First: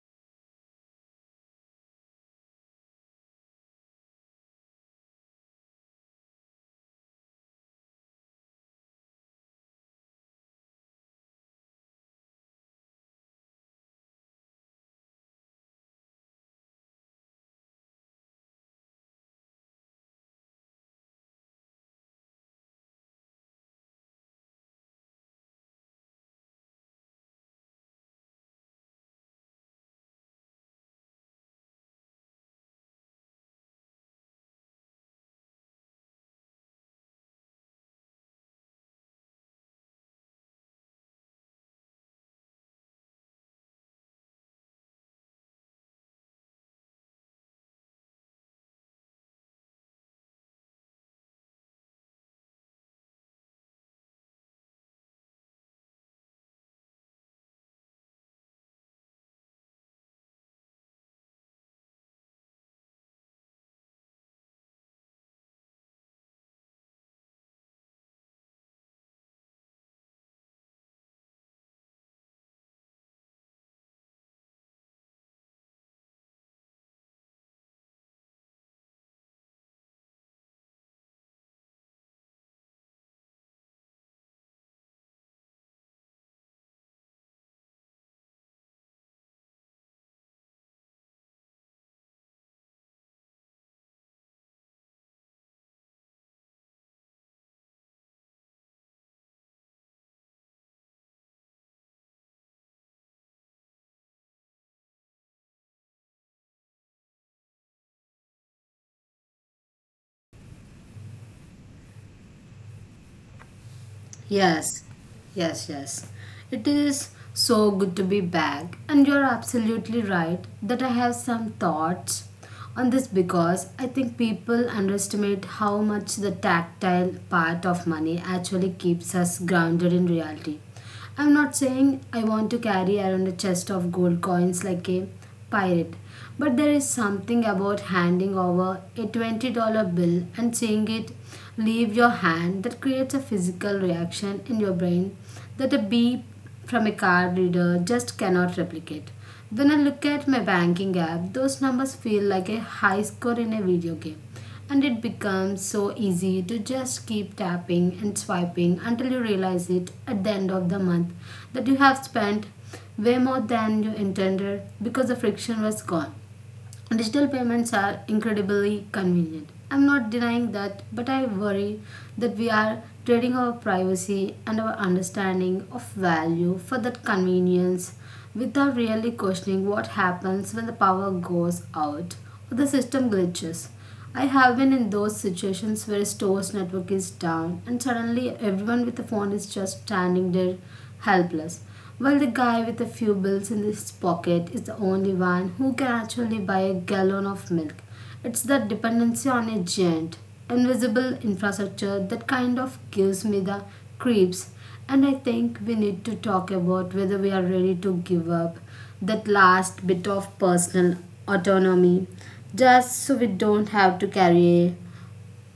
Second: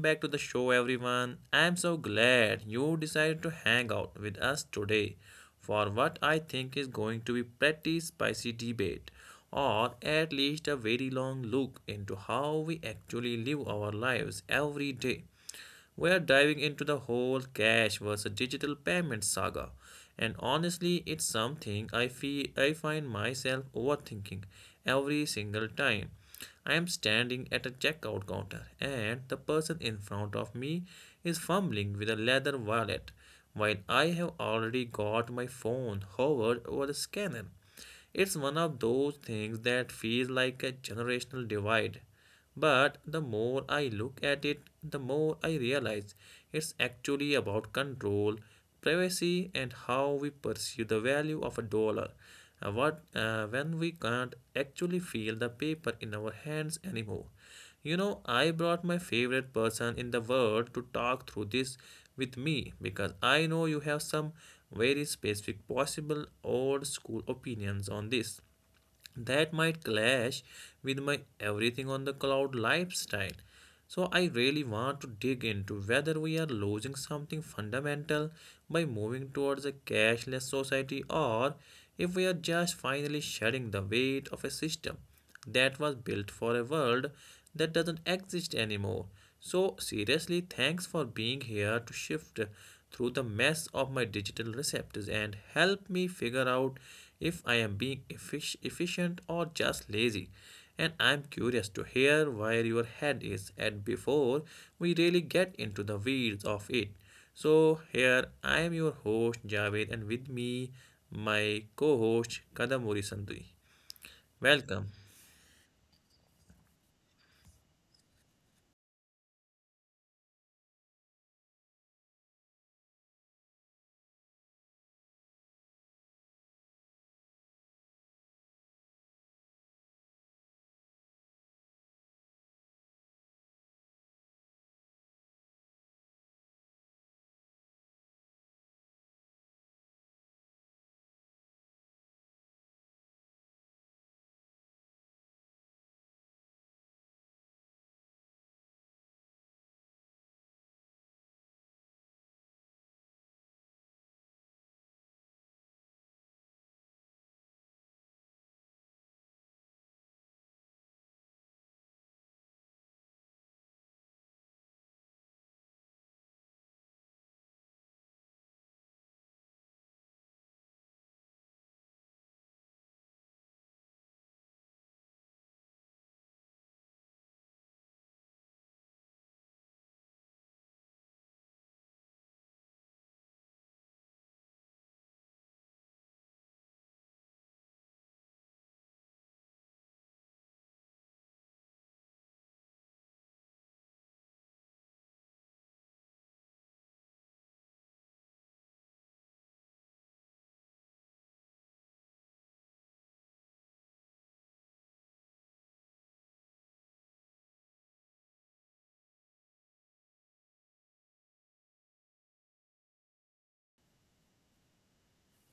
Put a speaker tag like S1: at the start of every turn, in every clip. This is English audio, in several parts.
S1: back to the show, everyone. I'm so glad you decided to hang out with us today for what I think is going to be pretty spicy debate, or at least a very long look into how we actually live our lives every day. We're diving into the whole cash versus digital payment saga. And honestly, it's something I feel I find myself overthinking every single time. I am standing at a checkout counter and the person in front of me is fumbling with a leather wallet while I have already got my phone hovered over the scanner. It's one of those things that feels like a generational divide. But the more I look at it, the more I realize it's actually about control, privacy, and how we perceive the value of a dollar. What When we can't actually feel the paper in our hands anymore, you know, I brought my favorite person in the world to talk through this with me because I know you have some very specific, possible old school opinions on this that might clash with my everything on the cloud lifestyle. So, I really want to dig into whether we are losing something fundamental by moving towards a cashless society, or if we are just finally shedding the weight of a system that was built for a world that doesn't exist anymore. So, seriously, thanks for being here to shift through the mess of my digital receptors and help me figure out if I am being efficient or just lazy. And I'm curious to hear where your head is at before we really get into the weeds of it. So, here I am, your host Javed, and with me, my co host Kadamuri Sandhi.
S2: Yes,
S1: Welcome.
S2: yes, yes. It is so good to be back, and you're absolutely right that I have some thoughts on this, because I think people underestimate how much the tactile part of money actually keeps us grounded in reality. I'm not saying I want to carry around a chest of gold coins like a pirate, but there is something about handing over a $20 bill and seeing it leave your hand that creates a physical reaction in your brain that a beep from a card reader just cannot replicate. When I look at my banking app, those numbers feel like a high score in a video game. And it becomes so easy to just keep tapping and swiping, until you realize it at the end of the month that you have spent way more than you intended, because the friction was gone. Digital payments are incredibly convenient. I'm not denying that, but I worry that we are trading our privacy and our understanding of value for that convenience without really questioning what happens when the power goes out or the system glitches. I have been in those situations where a store's network is down and suddenly everyone with a phone is just standing there, helpless. Well, the guy with a few bills in his pocket is the only one who can actually buy a gallon of milk. It's that dependency on a giant, invisible infrastructure that kind of gives me the creeps. And I think we need to talk about whether we are ready to give up that last bit of personal autonomy just so we don't have to carry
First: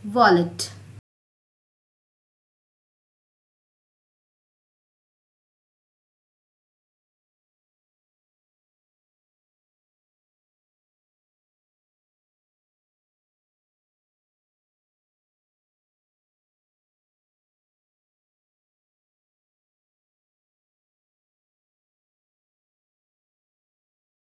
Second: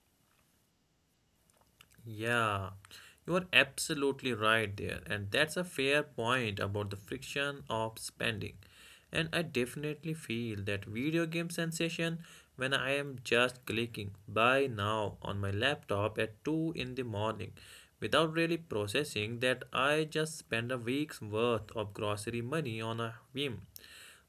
S2: a wallet.
S1: Yeah, you are absolutely right there, and that's a fair point about the friction of spending. And I definitely feel that video game sensation when I am just clicking buy now on my laptop at 2 in the morning without really processing that I just spent a week's worth of grocery money on a whim.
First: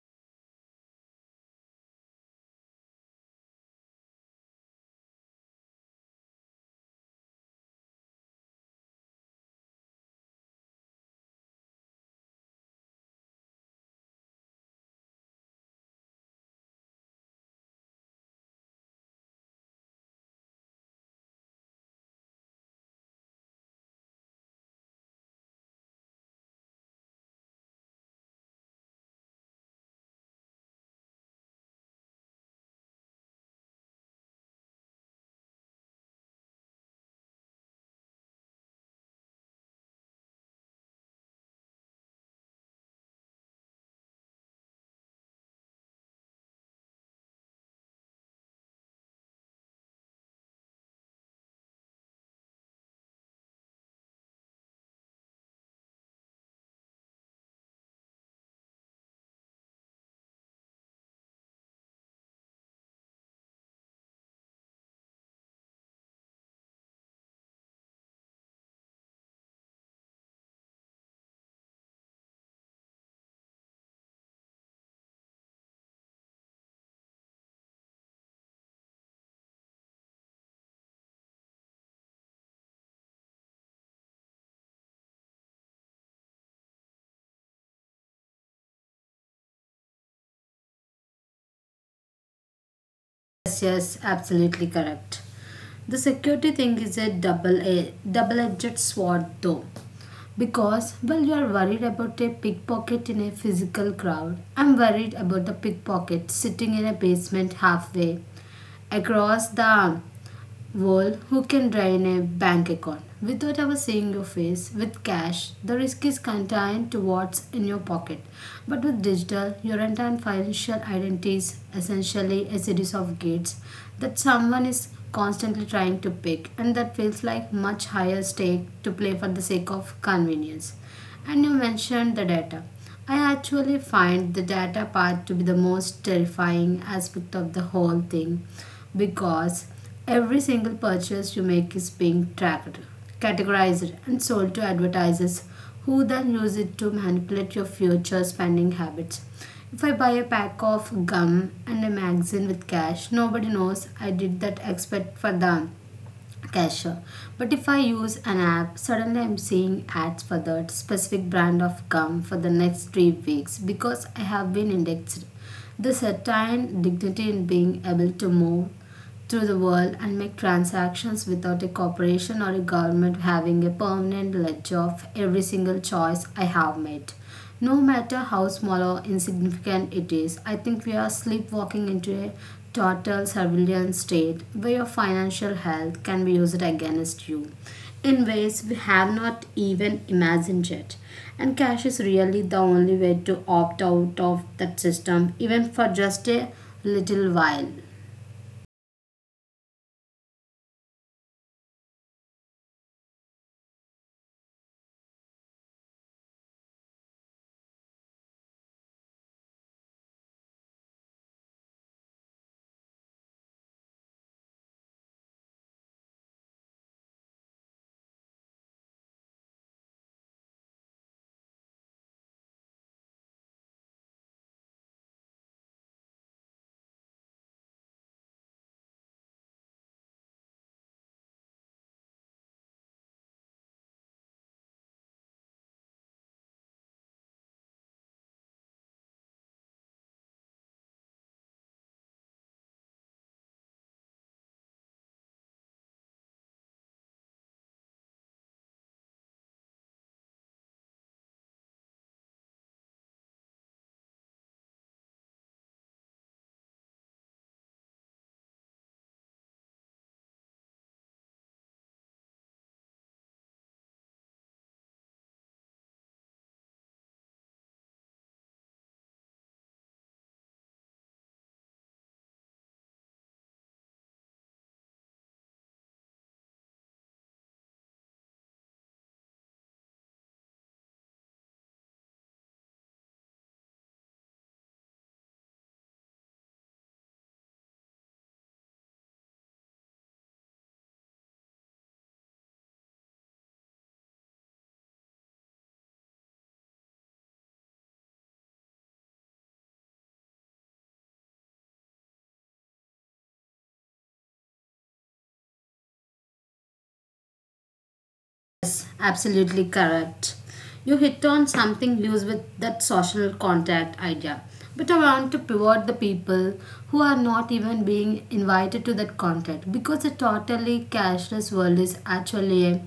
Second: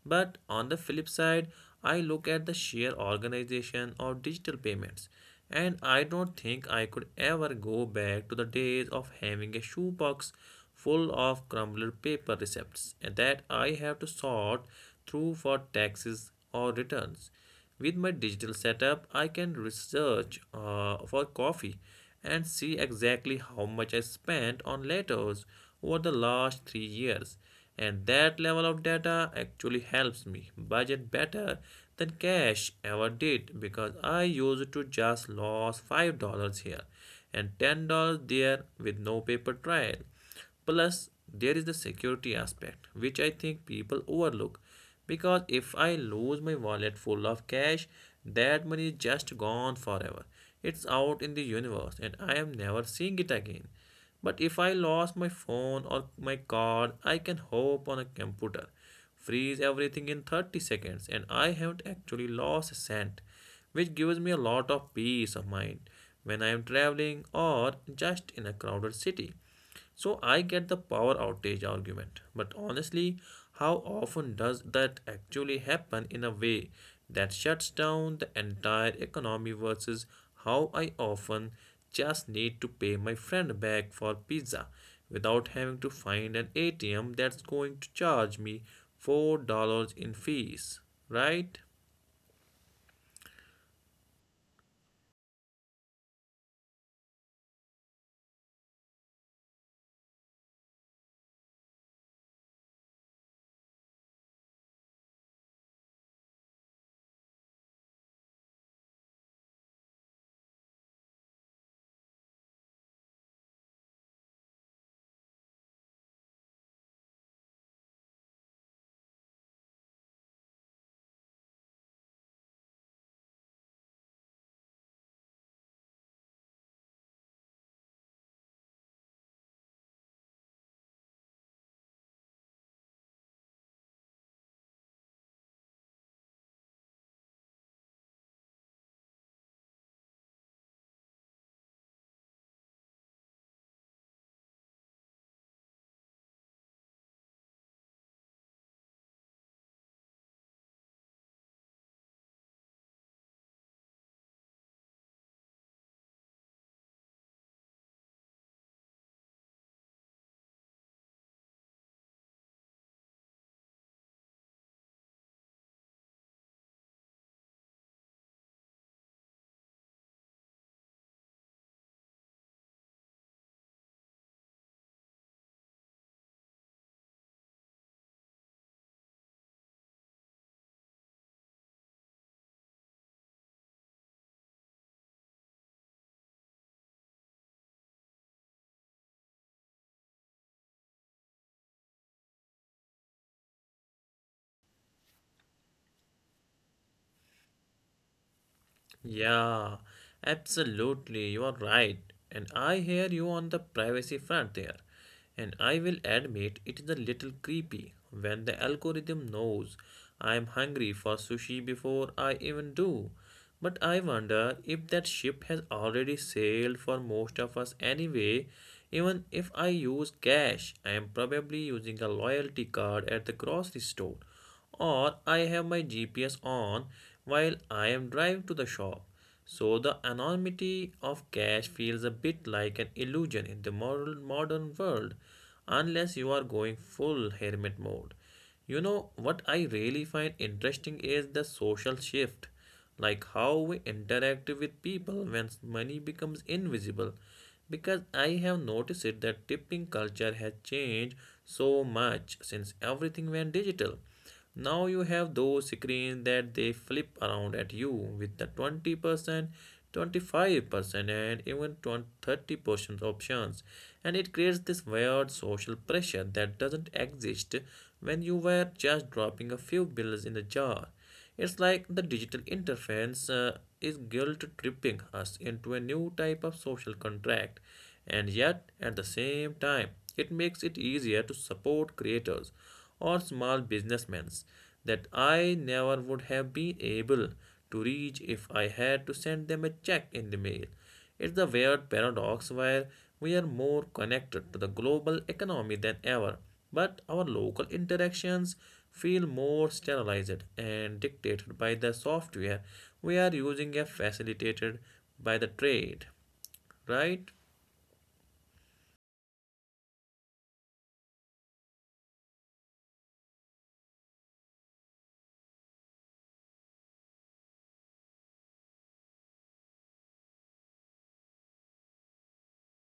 S1: But on the flip side, I look at the sheer organization of digital payments, and I don't think I could ever go back to the days of having a shoebox full of crumbled paper receipts and that I have to sort through for taxes or returns. With my digital setup, I can research for coffee and see exactly how much I spent on letters over the last 3 years. And that level of data actually helps me budget better than cash ever did because I used to just lose $5 here and $10 there with no paper trail. Plus, there is the security aspect, which I think people overlook. Because if I lose my wallet full of cash, that money is just gone forever. It's out in the universe and I am never seeing it again. But if I lost my phone or my card, I can hop on a computer, freeze everything in 30 seconds, and I haven't actually lost a cent, which gives me a lot of peace of mind when I am traveling or just in a crowded city. So I get the power outage argument, but honestly, how often does that actually happen in a way that shuts down the entire economy versus how I often just need to pay my friend back for pizza without having to find an ATM that's going to charge me $4 in fees, right?
S2: Yes, yes, absolutely correct. The security thing is a double edged sword, though. Because, well, you are worried about a pickpocket in a physical crowd. I'm worried about the pickpocket sitting in a basement halfway across the, well, who can drain a bank account without ever seeing your face? With cash, the risk is contained to what's in your pocket. But with digital, your entire financial identity is essentially a series of gates that someone is constantly trying to pick, and that feels like much higher stake to play for the sake of convenience. And you mentioned the data. I actually find the data part to be the most terrifying aspect of the whole thing, because every single purchase you make is being tracked, categorized, and sold to advertisers who then use it to manipulate your future spending habits. If I buy a pack of gum and a magazine with cash, nobody knows I did that except for them. Cashier. But if I use an app, suddenly I'm seeing ads for that specific brand of gum for the next 3 weeks because I have been indexed. There's a certain dignity in being able to move through the world and make transactions without a corporation or a government having a permanent ledger of every single choice I have made, no matter how small or insignificant it is. I think we are sleepwalking into a total surveillance state where your financial health can be used against you in ways we have not even imagined yet. And cash is really the only way to opt out of that system, even for just a little while.
S1: Yeah, absolutely. You are right. And I hear you on the privacy front there. And I will admit it is a little creepy when the algorithm knows I am hungry for sushi before I even do. But I wonder if that ship has already sailed for most of us anyway. Even if I use cash, I am probably using a loyalty card at the grocery store, or I have my GPS on while I am driving to the shop. So the anonymity of cash feels a bit like an illusion in the modern world unless you are going full hermit mode. You know what I really find interesting is the social shift, like how we interact with people when money becomes invisible. Because I have noticed it that tipping culture has changed so much since everything went digital. Now you have those screens that they flip around at you with the 20%, 25%, and even 20, 30% options. And it creates this weird social pressure that doesn't exist when you were just dropping a few bills in a jar. It's like the digital interference is guilt tripping us into a new type of social contract, and yet at the same time, it makes it easier to support creators or small businessmen that I never would have been able to reach if I had to send them a check in the mail. It's the weird paradox where we are more connected to the global economy than ever, but our local interactions feel more sterilized and dictated by the software we are using and facilitated by the trade, right?
S2: Yes, absolutely correct. You hit on something loose with that social contact idea. But I want to pivot the people who are not even being invited to that contact, because the totally cashless world is actually a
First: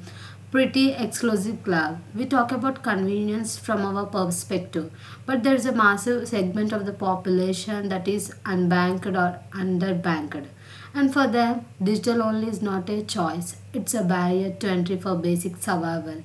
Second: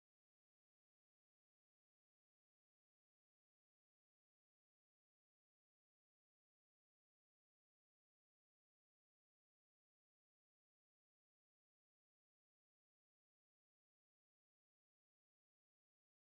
S2: pretty exclusive club. We talk about convenience from our perspective, but there is a massive segment of the population that is unbanked or underbanked, and for them, digital only is not a choice, it's a barrier to entry for basic survival.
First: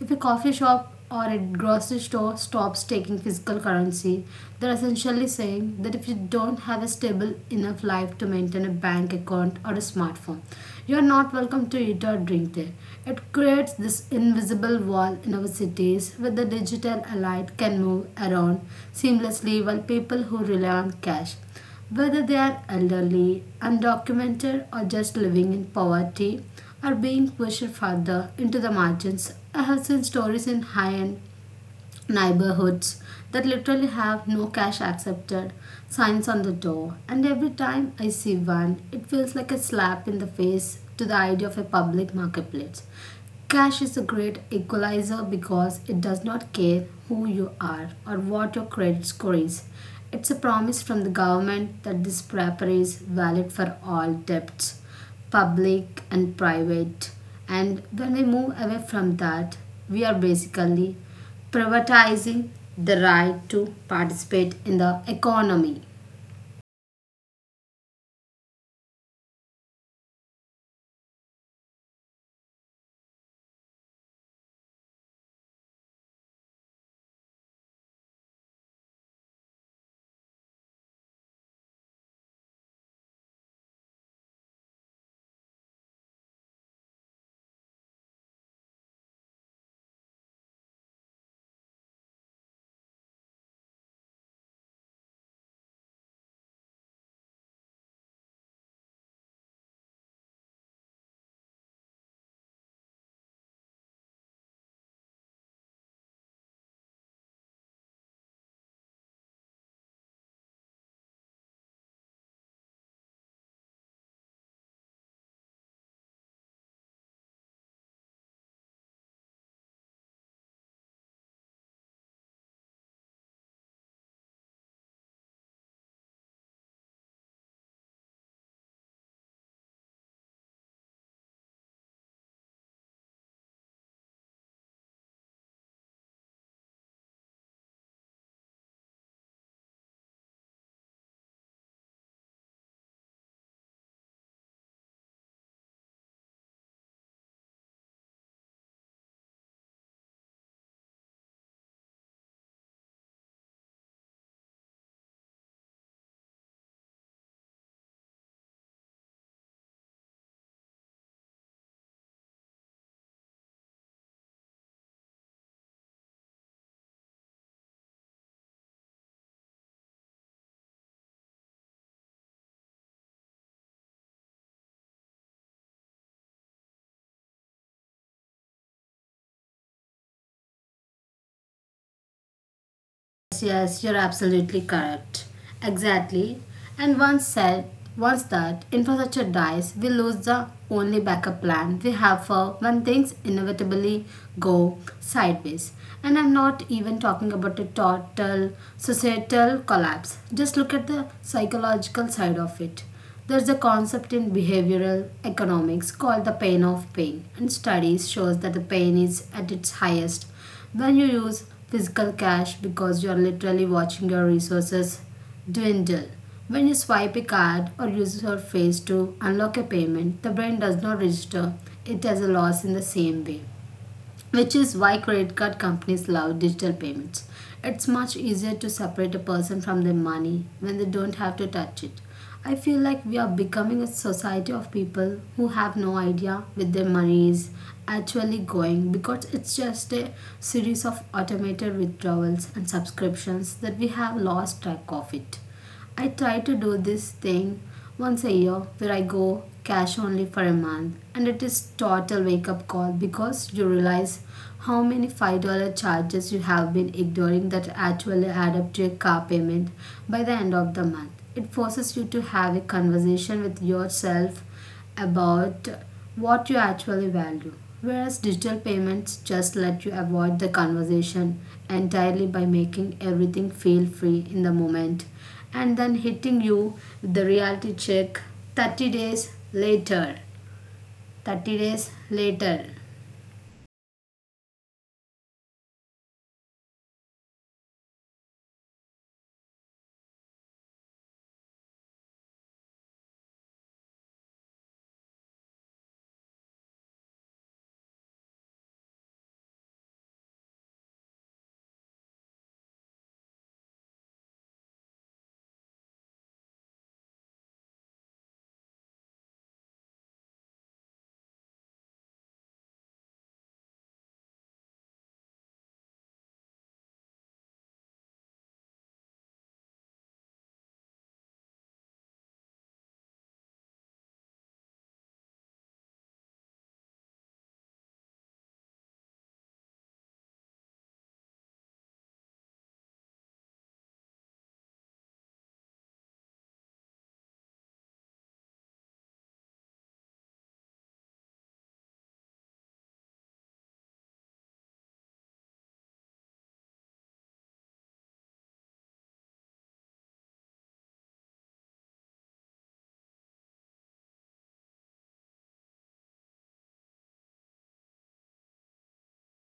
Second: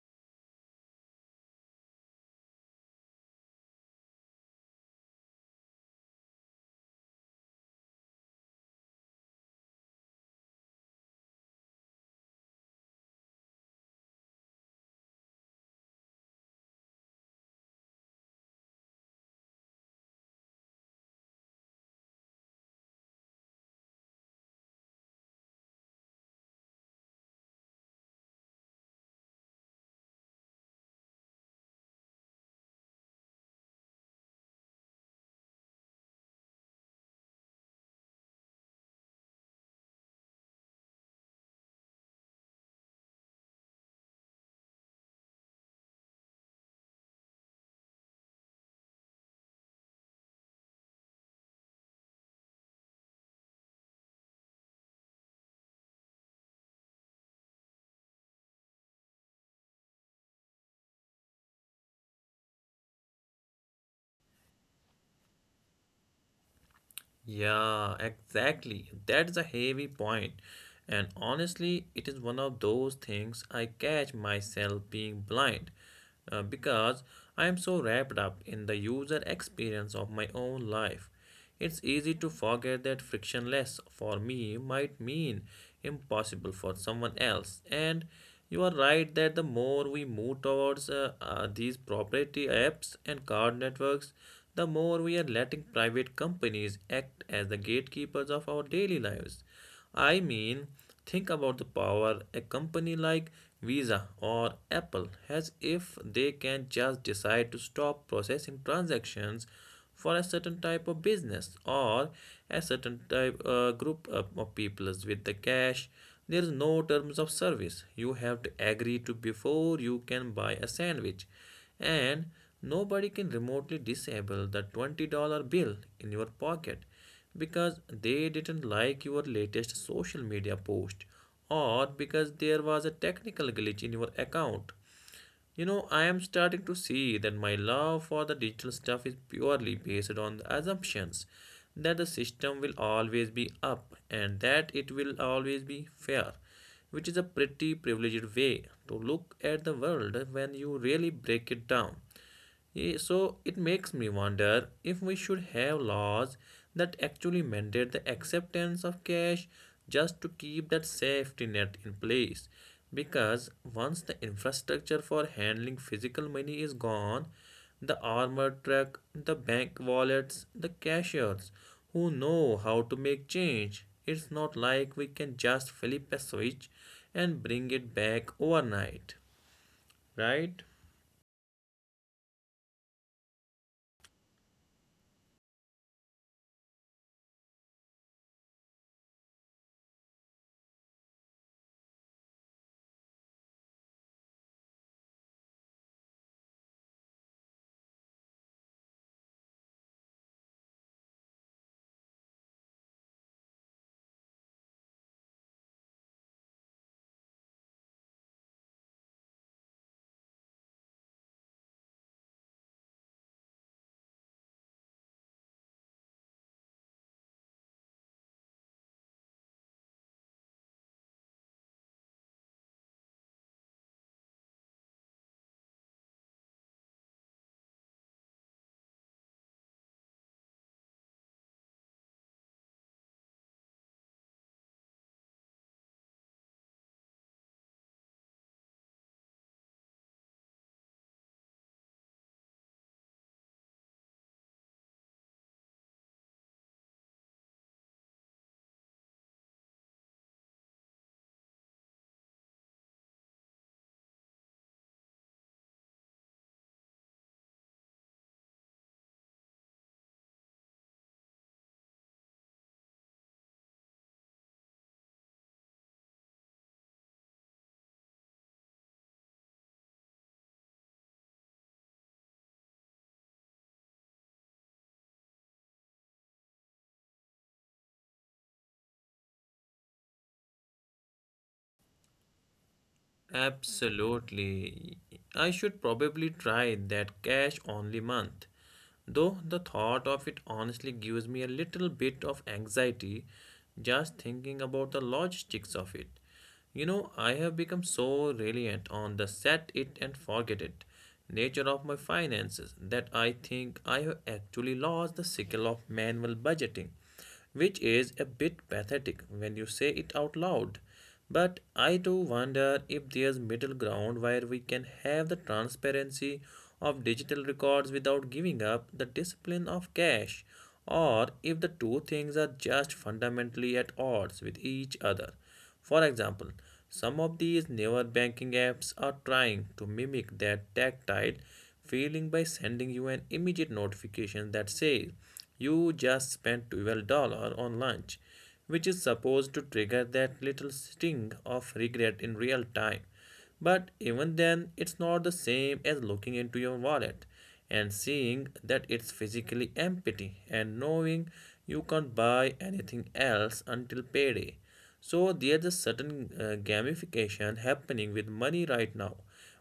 S2: If a coffee shop or a grocery store stops taking physical currency, they're essentially saying that if you don't have a stable enough life to maintain a bank account or a smartphone, you're not welcome to eat or drink there. It creates this invisible wall in our cities where the digital elite can move around seamlessly, while people who rely on cash, whether they are elderly, undocumented, or just living in poverty, are being pushed further into the margins. I have seen stories in high end neighborhoods that literally have no cash accepted signs on the door. And every time I see one, it feels like a slap in the face to the idea of a public marketplace. Cash is a great equalizer, because it does not care who you are or what your credit score is. It's a promise from the government that this paper is valid for all debts, public and private. And when we move away from that, we are basically privatizing the right to participate in the economy.
S1: Yeah, exactly. That's a heavy point. And honestly, it is one of those things I catch myself being blind because I am so wrapped up in the user experience of my own life. It's easy to forget that frictionless for me might mean impossible for someone else. And you are right that the more we move towards these proprietary apps and card networks, the more we are letting private companies act as the gatekeepers of our daily lives. I mean, think about the power a company like Visa or Apple has if they can just decide to stop processing transactions for a certain type of business, or a certain type group of peoples. With the cash, there is no terms of service you have to agree to before you can buy a sandwich, and nobody can remotely disable the $20 bill in your pocket because they didn't like your latest social media post, or because there was a technical glitch in your account. You know, I am starting to see that my love for the digital stuff is purely based on the assumptions that the system will always be up and that it will always be fair, which is a pretty privileged way to look at the world when you really break it down. So it makes me wonder if we should have laws that actually mandate the acceptance of cash just to keep that safety net in place. Because once the infrastructure for handling physical money is gone, the armored truck, the bank wallets, the cashiers who know how to make change, it's not like we can just flip a switch and bring it back overnight, right?
S2: Yes, yes, you're absolutely correct. Exactly. And once said, once that infrastructure dies, we lose the only backup plan we have for when things inevitably go sideways. And I'm not even talking about a total societal collapse. Just look at the psychological side of it. There's a concept in behavioral economics called the pain of pain, and studies shows that the pain is at its highest when you use physical cash, because you are literally watching your resources dwindle. When you swipe a card or use your face to unlock a payment, the brain does not register it as a loss in the same way, which is why credit card companies love digital payments. It's much easier to separate a person from their money when they don't have to touch it. I feel like we are becoming a society of people who have no idea where their money is actually going, because it's just a series of automated withdrawals and subscriptions that we have lost track of it. I try to do this thing once a year where I go cash only for a month, and it is total wake up call, because you realize how many $5 charges you have been ignoring that actually add up to your car payment by the end of the month. It forces you to have a conversation with yourself about what you actually value. Whereas digital payments just let you avoid the conversation entirely by making everything feel free in the moment and then hitting you with the reality check 30 days later. 30 days later.
S1: Absolutely. I should probably try that cash only month. Though the thought of it honestly gives me a little bit of anxiety just thinking about the logistics of it. You know, I have become so reliant on the set it and forget it nature of my finances that I think I have actually lost the skill of manual budgeting, which is a bit pathetic when you say it out loud. But I do wonder if there's middle ground where we can have the transparency of digital records without giving up the discipline of cash, or if the two things are just fundamentally at odds with each other. For example, some of these newer banking apps are trying to mimic that tactile feeling by sending you an immediate notification that says you just spent $12 on lunch, which is supposed to trigger that little sting of regret in real time. But even then, it's not the same as looking into your wallet and seeing that it's physically empty and knowing you can't buy anything else until payday. So there's a certain gamification happening with money right now,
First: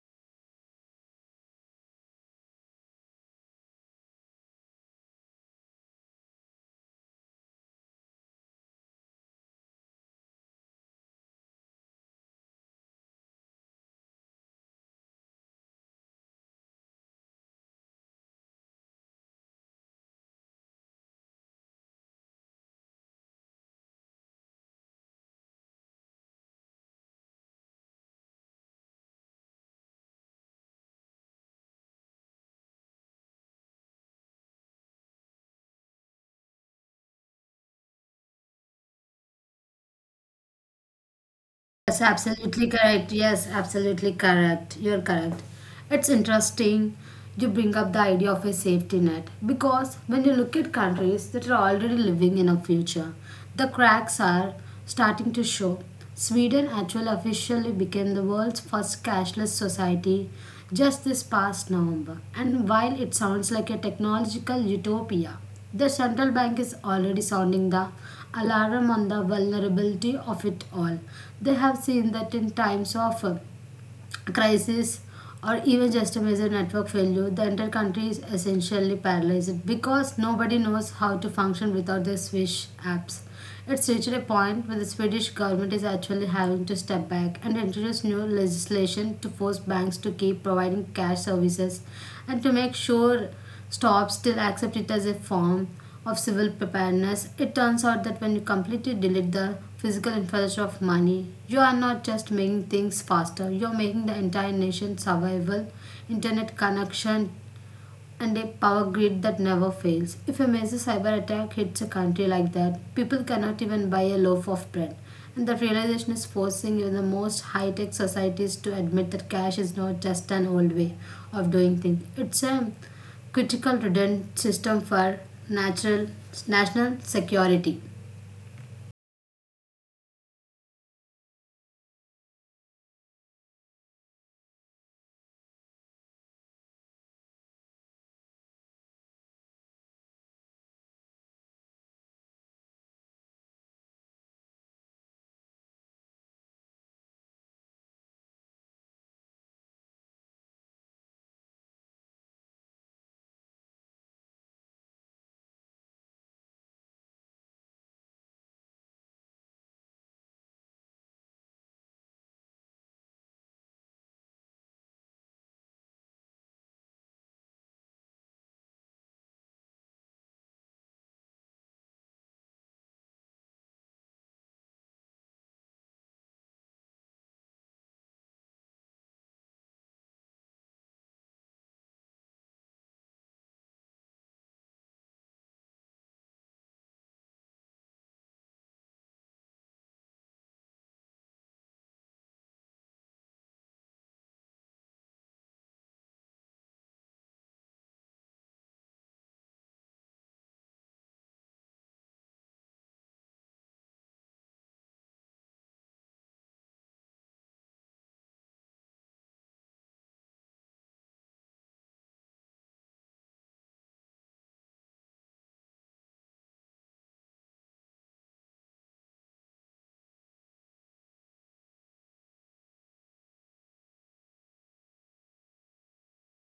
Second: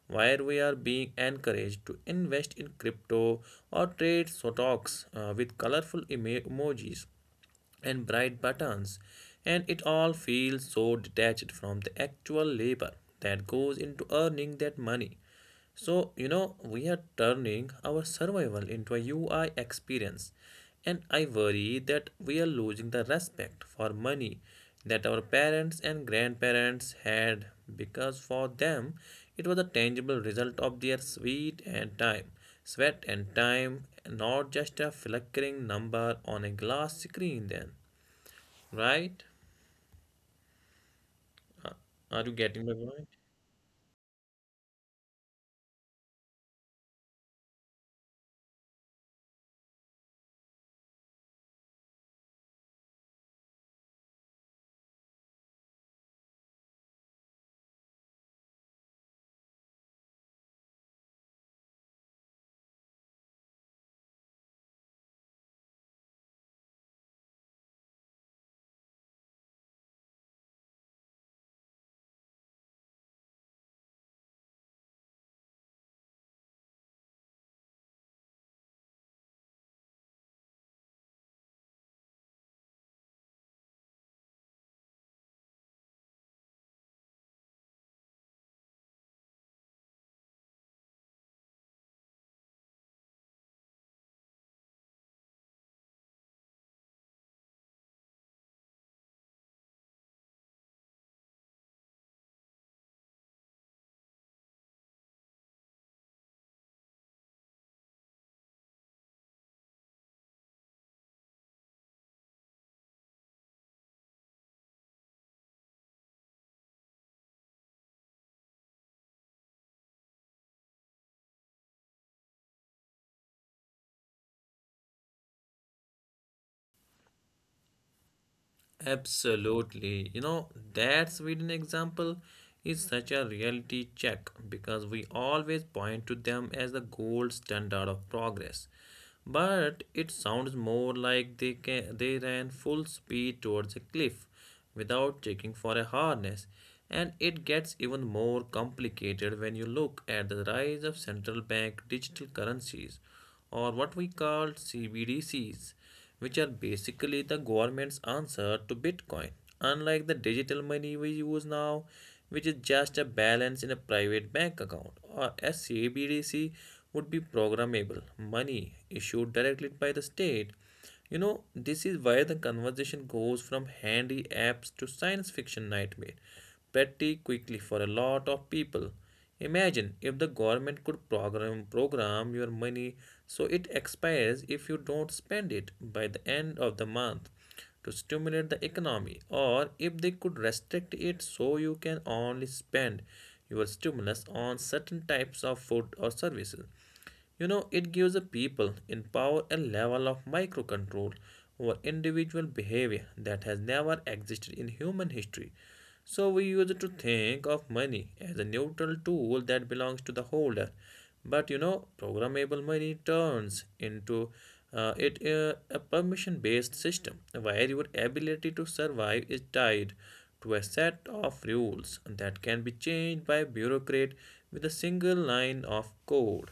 S1: where we are being encouraged to invest in crypto or trade stocks with colorful emojis and bright buttons, and it all feels so detached from the actual labor that goes into earning that money. So, you know, we are turning our survival into a UI experience, and I worry that we are losing the respect for money that our parents and grandparents had, because for them it was a tangible result of their sweat and time. Sweat and time, not just a flickering number on a glass screen, then, right?
S2: Yes,
S1: Are you
S2: absolutely
S1: getting my point?
S2: correct. Yes, absolutely correct. You're correct. It's interesting you bring up the idea of a safety net, because when you look at countries that are already living in a future, the cracks are starting to show. Sweden actually officially became the world's first cashless society just this past November. And while it sounds like a technological utopia, the central bank is already sounding the alarm on the vulnerability of it all. They have seen that in times of crisis, or even just a major network failure, the entire country is essentially paralyzed because nobody knows how to function without the Swish apps. It's reached a point where the Swedish government is actually having to step back and introduce new legislation to force banks to keep providing cash services, and to make sure still accept it as a form of civil preparedness. It turns out that when you completely delete the physical infrastructure of money, you are not just making things faster, you are making the entire nation's survival, internet connection, and a power grid that never fails. If a major cyber attack hits a country like that, people cannot even buy a loaf of bread. And that realization is forcing even the most high tech societies to admit that cash is not just an old way of doing things, it's a critical redundant system for natural, national security.
S1: Absolutely. You know, that Sweden example is such a reality check because we always point to them as the gold standard of progress. But it sounds more like they ran full speed towards a cliff without checking for a harness. And it gets even more complicated when you look at the rise of central bank digital currencies, or what we call CBDCs, which are basically the government's answer to Bitcoin. Unlike the digital money we use now, which is just a balance in a private bank account, or SCBDC would be programmable money issued directly by the state. This is why the conversation goes from handy apps to science fiction nightmare pretty quickly for a lot of people. Imagine if the government could program your money so it expires if you don't spend it by the end of the month to stimulate the economy, or if they could restrict it so you can only spend your stimulus on certain types of food or services. It gives the people in power a level of micro control over individual behavior that has never existed in human history. So we used to think of money as a neutral tool that belongs to the holder. But programmable money turns into it a permission based system where your ability to survive is tied to a set of rules that can be changed by a bureaucrat with a single line of code,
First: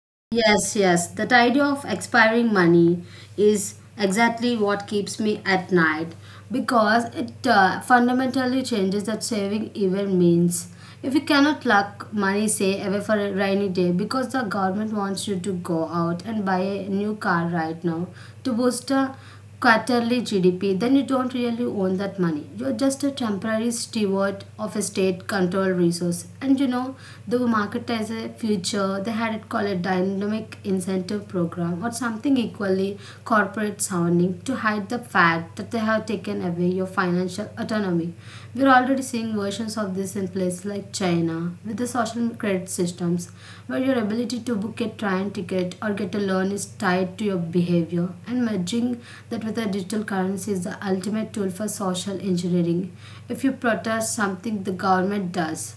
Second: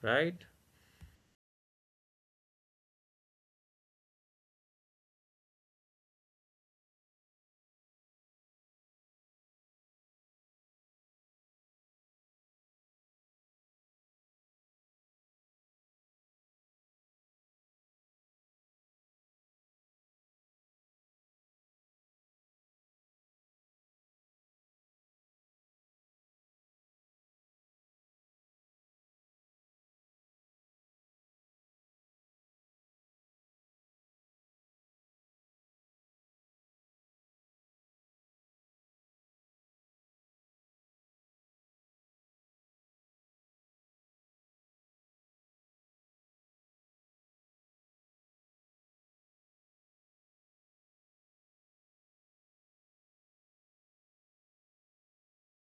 S1: right?
S2: Yes, yes. That idea of expiring money is exactly what keeps me at night, because it fundamentally changes that saving even means. If you cannot lock money, say, away for a rainy day because the government wants you to go out and buy a new car right now to boost the quarterly GDP, then you don't really own that money. You're just a temporary steward of a state controlled resource. And you know, the market has a future, they had it called a dynamic incentive program or something equally corporate sounding to hide the fact that they have taken away your financial autonomy. We're already seeing versions of this in places like China with the social credit systems, where your ability to book a train ticket or get a loan is tied to your behavior. And merging that with a digital currency is the ultimate tool for social engineering. If you protest something the government does,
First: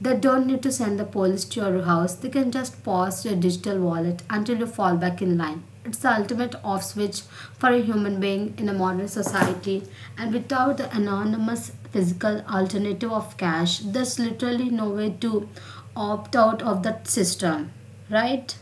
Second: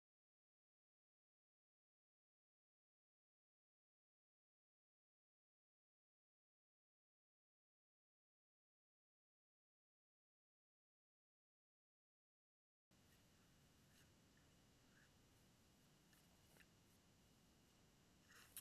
S2: they don't need to send the police to your house. They can just pause your digital wallet until you fall back in line. It's the ultimate off switch for a human being in a modern society. And without the anonymous physical alternative of cash, there's literally no way to opt out of that system, right?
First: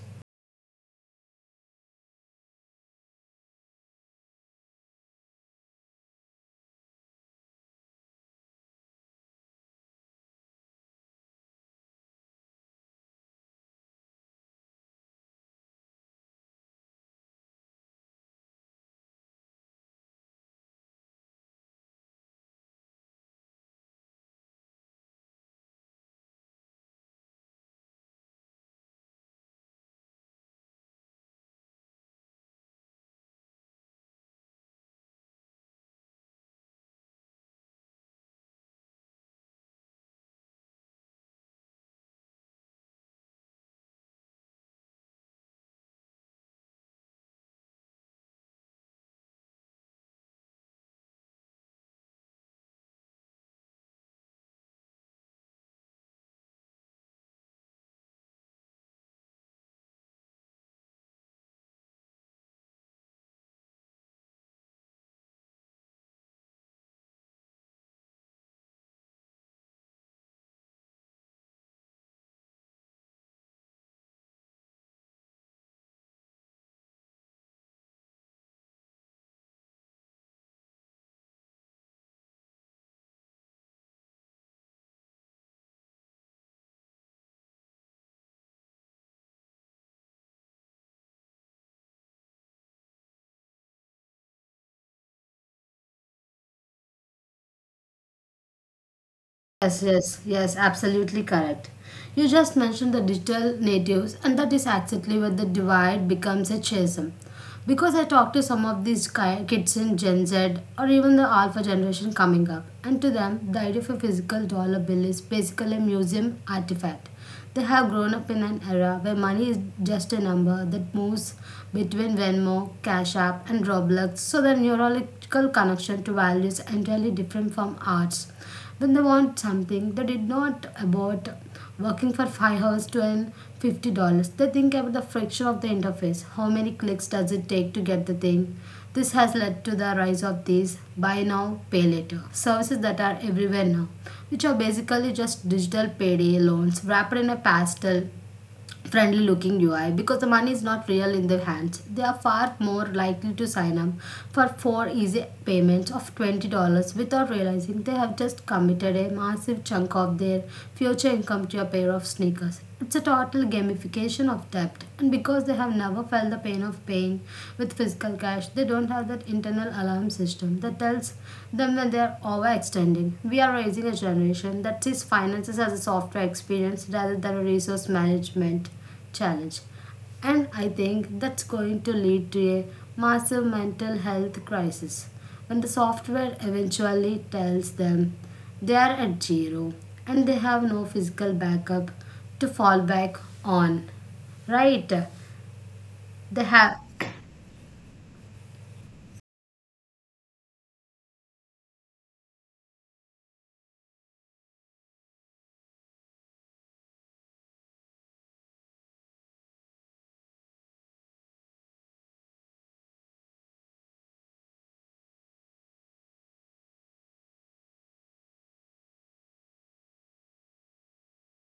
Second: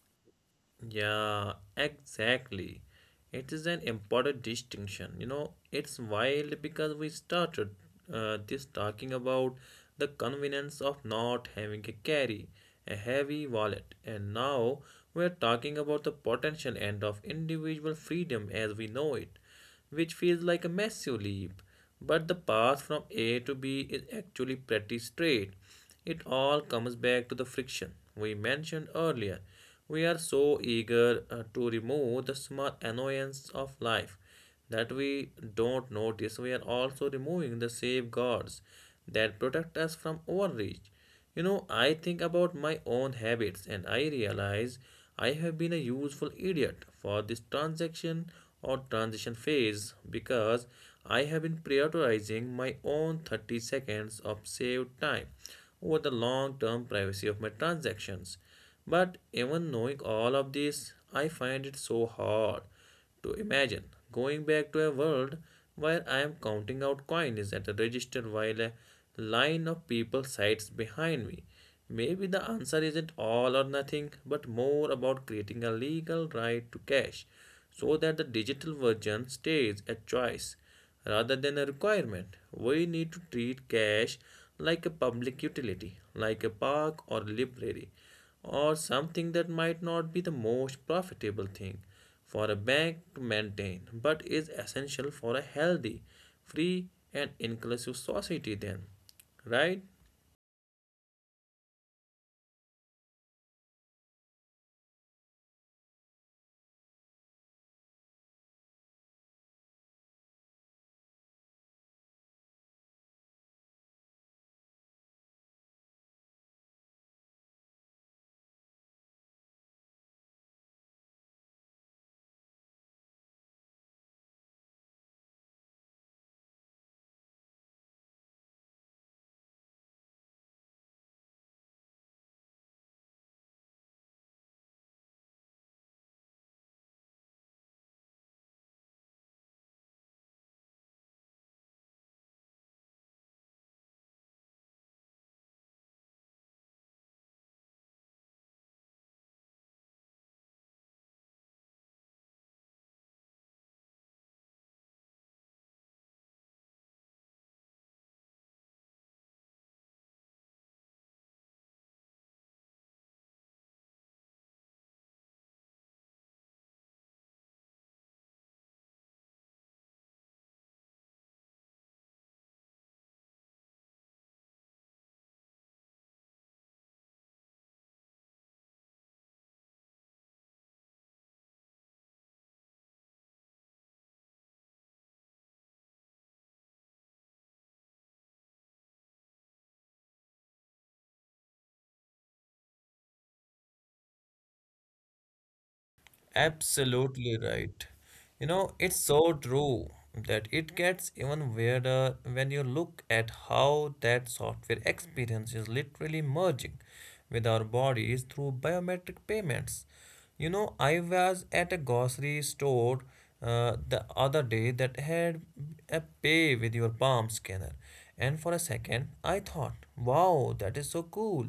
S1: Yeah, exactly. It is an important distinction. It's wild because we started this talking about the convenience of not having a carry, a heavy wallet, and now we're talking about the potential end of individual freedom as we know it, which feels like a massive leap. But the path from A to B is actually pretty straight. It all comes back to the friction we mentioned earlier. We are so eager to remove the small annoyance of life that we don't notice we are also removing the safeguards that protect us from overreach. I think about my own habits and I realize I have been a useful idiot for this transaction or transition phase because I have been prioritizing my own 30 seconds of saved time over the long term privacy of my transactions. But even knowing all of this, I find it so hard to imagine going back to a world where I am counting out coins at a register while a line of people sides behind me. Maybe the answer isn't all or nothing, but more about creating a legal right to cash so that the digital version stays a choice rather than a requirement. We need to treat cash like a public utility, like a park or library, or something that might not be the most profitable thing for a bank to maintain but is essential for a healthy, free, and inclusive society, then, right?
S2: Yes, yes, yes, absolutely correct. You just mentioned the digital natives, and that is exactly where the divide becomes a chasm. Because I talk to some of these kids in Gen Z or even the Alpha generation coming up, and to them, the idea of a physical dollar bill is basically a museum artifact. They have grown up in an era where money is just a number that moves between Venmo, Cash App, and Roblox, so their neurological connection to value is entirely different from arts, then they want something they did not about working for 5 hours to earn $50. They think about the friction of the interface. How many clicks does it take to get the thing? This has led to the rise of these buy now pay later services that are everywhere now, which are basically just digital payday loans wrapped in a pastel, friendly looking UI because the money is not real in their hands. They are far more likely to sign up for four easy payments of $20 without realizing they have just committed a massive chunk of their future income to a pair of sneakers. It's a total gamification of debt, and because they have never felt the pain of paying with physical cash, they don't have that internal alarm system that tells them when they are overextending. We are raising a generation that sees finances as a software experience rather than a resource management challenge. And I think that's going to lead to a massive mental health crisis when the software eventually tells them they are at zero and they have no physical backup to fall back on. Right? They have.
S1: Absolutely right. It's so true that it gets even weirder when you look at how that software experience is literally merging with our bodies through biometric payments. I was at a grocery store the other day that had a pay with your palm scanner, and for a second, I thought, wow, that is so cool.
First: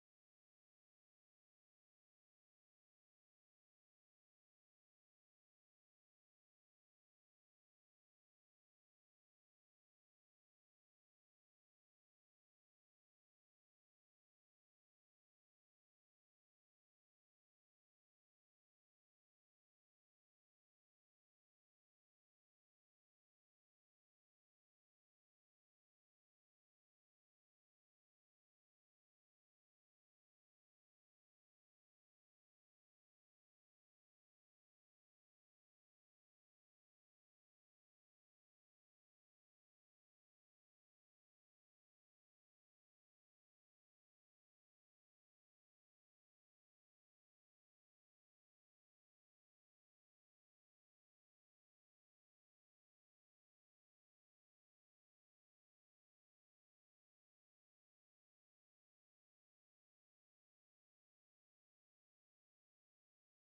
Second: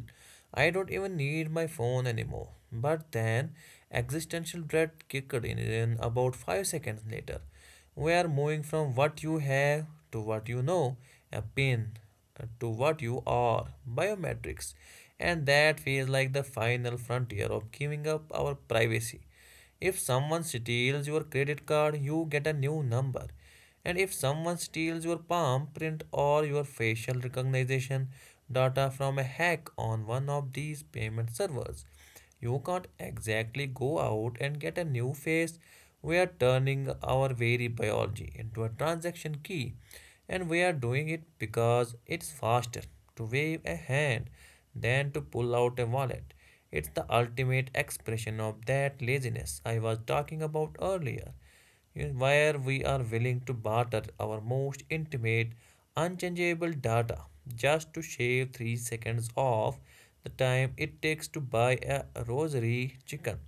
S1: I don't even need my phone anymore. But then, existential dread kicked in about 5 seconds later. We are moving from what you have to what you know, a pin, to what you are, biometrics. And that feels like the final frontier of giving up our privacy. If someone steals your credit card, you get a new number. And if someone steals your palm print or your facial recognition data from a hack on one of these payment servers, you can't exactly go out and get a new face. We are turning our very biology into a transaction key, and we are doing it because it's faster to wave a hand than to pull out a wallet. It's the ultimate expression of that laziness I was talking about earlier, where we are willing to barter our most intimate, unchangeable data just to shave 3 seconds off the time it takes to buy a rosemary chicken.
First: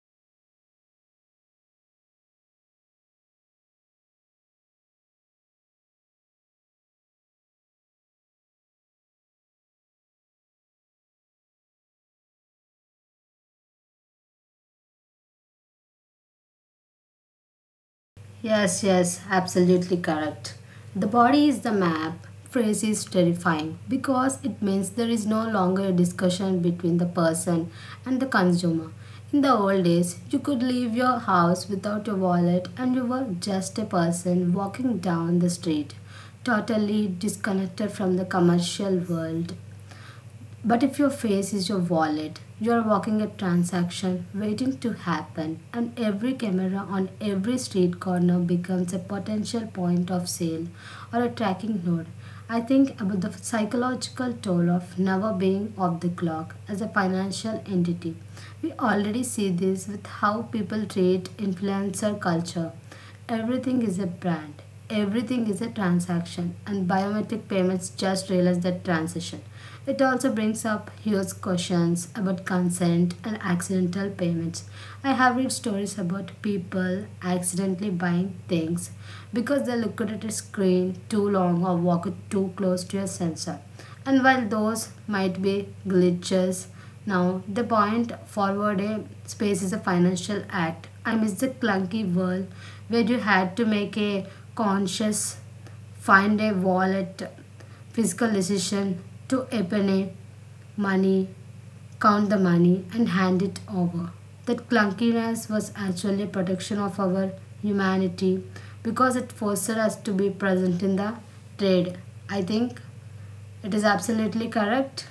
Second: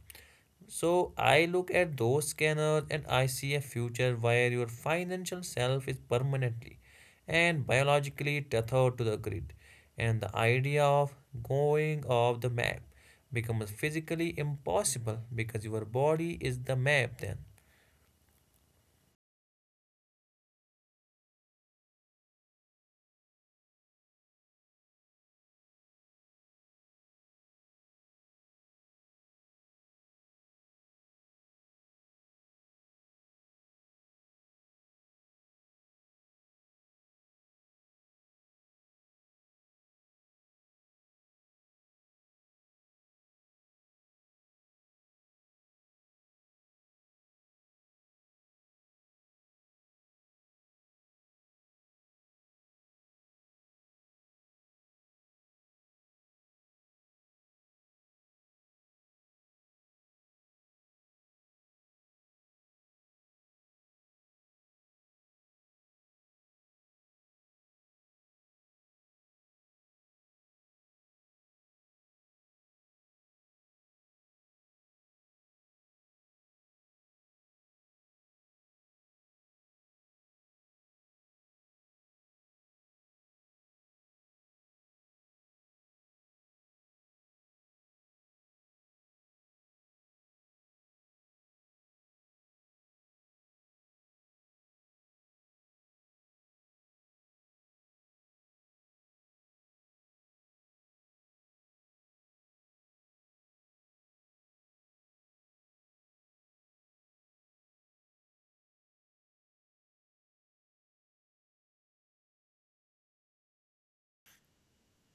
S1: So I look at those scanners and I see a future where your financial self is permanently and biologically tethered to the grid, and the idea of going off the map becomes physically impossible because your body is the map then.
S2: Yes, yes, absolutely correct. The body is the map. Phrase is terrifying because it means there is no longer a discussion between the person and the consumer. In the old days, you could leave your house without your wallet and you were just a person walking down the street, totally disconnected from the commercial world. But if your face is your wallet, you are walking a transaction waiting to happen, and every camera on every street corner becomes a potential point of sale or a tracking node. I think about the psychological toll of never being off the clock as a financial entity. We already see this with how people treat influencer culture. Everything is a brand, everything is a transaction, and biometric payments just realize that transition. It also brings up huge questions about consent and accidental payments. I have read stories about people accidentally buying things because they looked at a screen too long or walked too close to a sensor. And while those might be glitches, now, the point forward a space is a financial act. I miss the clunky world where you had to make a conscious, find a wallet, physical decision to open a money, count the money, and hand it over. That clunkiness was actually a protection of our humanity because it fostered us to be present in the trade. I think it is absolutely correct.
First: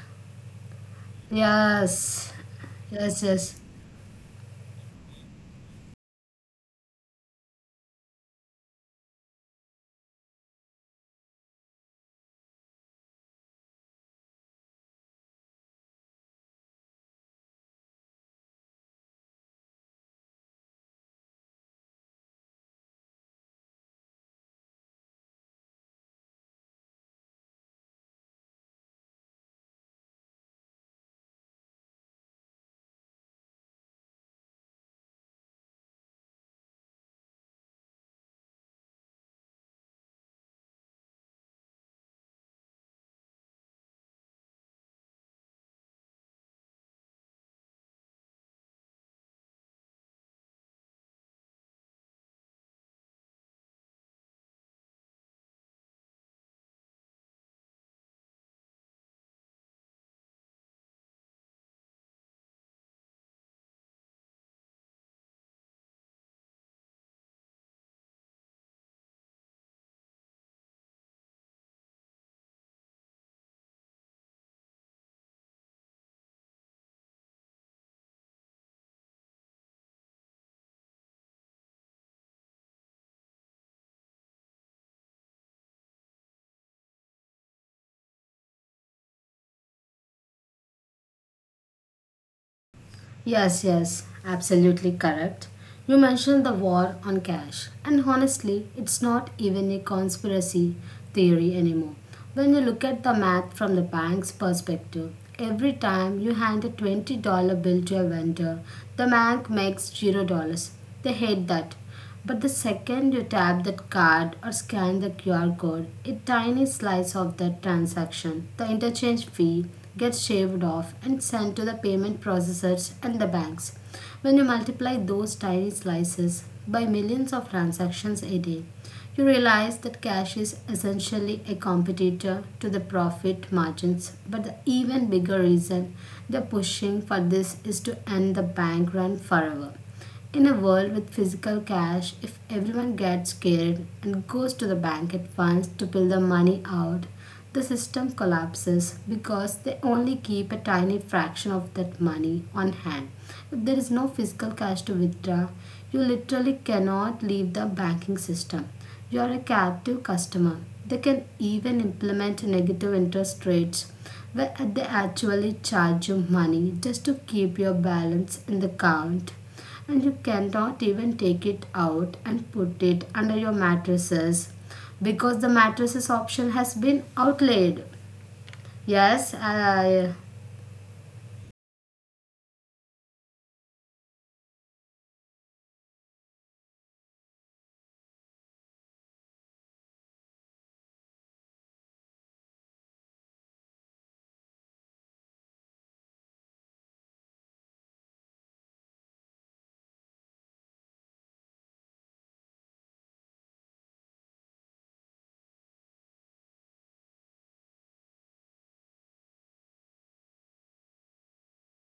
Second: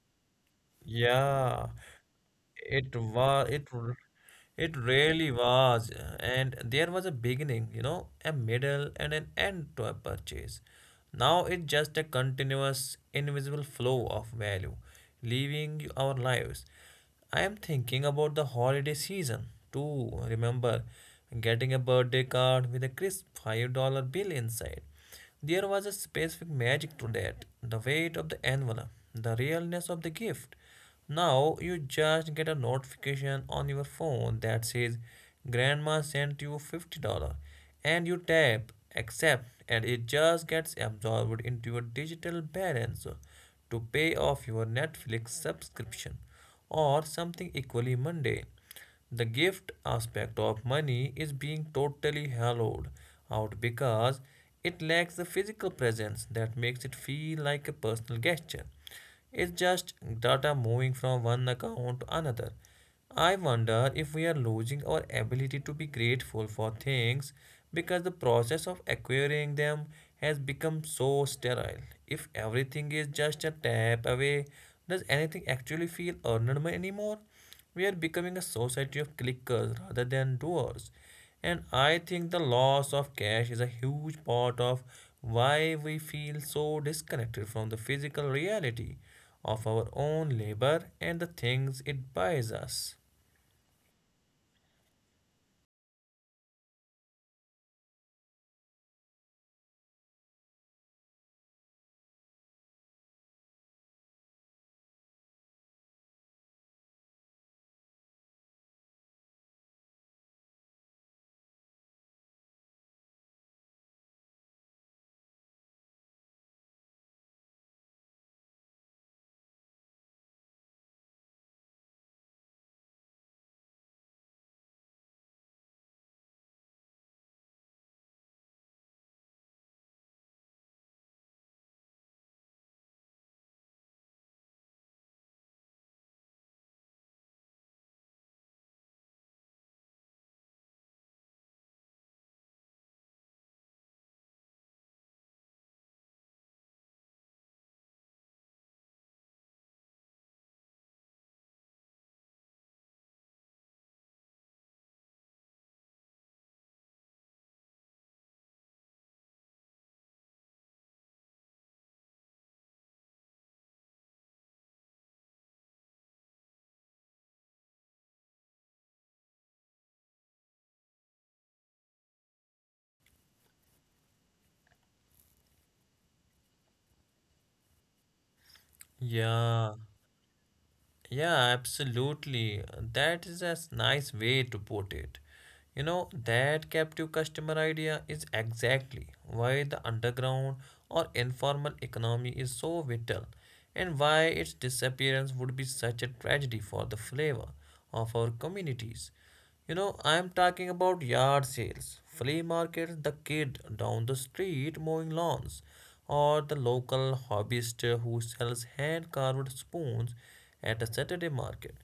S1: Yeah,
S2: Yes,
S1: it
S2: yes,
S1: was
S2: yes.
S1: it it really was, and there was a beginning, you know, a middle, and an end to a purchase. Now it's just a continuous, invisible flow of value, leaving our lives. I am thinking about the holiday season too. Remember getting a birthday card with a crisp $5 bill inside. There was a specific magic to that: the weight of the envelope, the realness of the gift. Now you just get a notification on your phone that says grandma sent you $50, and you tap accept and it just gets absorbed into your digital balance to pay off your Netflix subscription or something equally mundane. The gift aspect of money is being totally hollowed out because it lacks the physical presence that makes it feel like a personal gesture. It's just data moving from one account to another. I wonder if we are losing our ability to be grateful for things because the process of acquiring them has become so sterile. If everything is just a tap away, does anything actually feel earned anymore? We are becoming a society of clickers rather than doers. And I think the loss of cash is a huge part of why we feel so disconnected from the physical reality of our own labor and the things it buys us.
S2: Yes, yes, absolutely correct. You mentioned the war on cash, and honestly, it's not even a conspiracy theory anymore. When you look at the math from the bank's perspective, every time you hand a $20 bill to a vendor, the bank makes $0. They hate that. But the second you tap that card or scan the QR code, a tiny slice of that transaction, the interchange fee, gets shaved off and sent to the payment processors and the banks. When you multiply those tiny slices by millions of transactions a day, you realize that cash is essentially a competitor to the profit margins. But the even bigger reason they're pushing for this is to end the bank run forever. In a world with physical cash, if everyone gets scared and goes to the bank at once to pull the money out, the system collapses because they only keep a tiny fraction of that money on hand. If there is no physical cash to withdraw, you literally cannot leave the banking system. You are a captive customer. They can even implement negative interest rates where they actually charge you money just to keep your balance in the account, and you cannot even take it out and put it under your mattresses because the mattresses option has been outlaid. Yes,
S1: Yeah.
S2: I.
S1: Yeah, absolutely. That is a nice way to put it. That captive customer idea is exactly why the underground or informal economy is so vital, and why its disappearance would be such a tragedy for the flavor of our communities. I'm talking about yard sales, flea markets, the kid down the street mowing lawns, or the local hobbyist who sells hand carved spoons at a Saturday market.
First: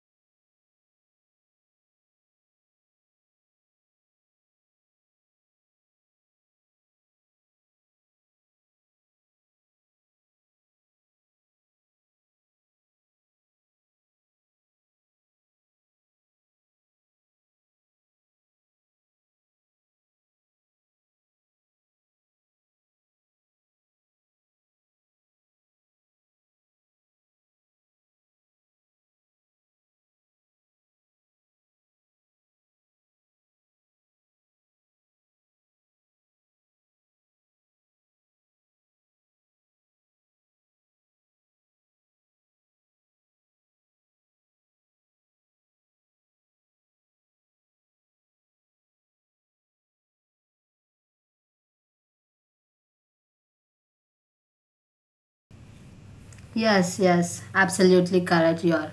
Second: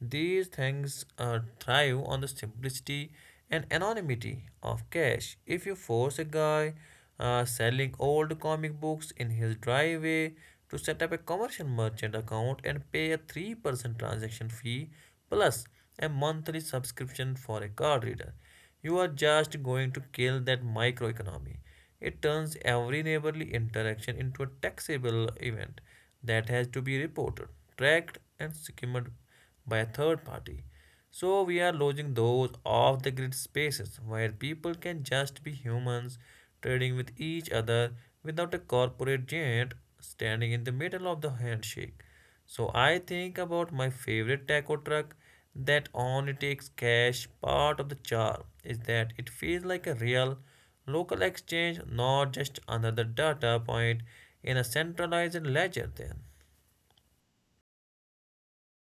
S1: These things thrive on the simplicity and anonymity of cash. If you force a guy selling old comic books in his driveway to set up a commercial merchant account and pay a 3% transaction fee plus a monthly subscription for a card reader, you are just going to kill that microeconomy. It turns every neighborly interaction into a taxable event that has to be reported, tracked, and skimmed by a third party. So we are losing those off the grid spaces where people can just be humans trading with each other without a corporate giant standing in the middle of the handshake. So I think about my favorite taco truck that only takes cash. Part of the charm is that it feels like a real local exchange, not just another data point in a centralized ledger then.
S2: Yes, yes, absolutely correct. You are.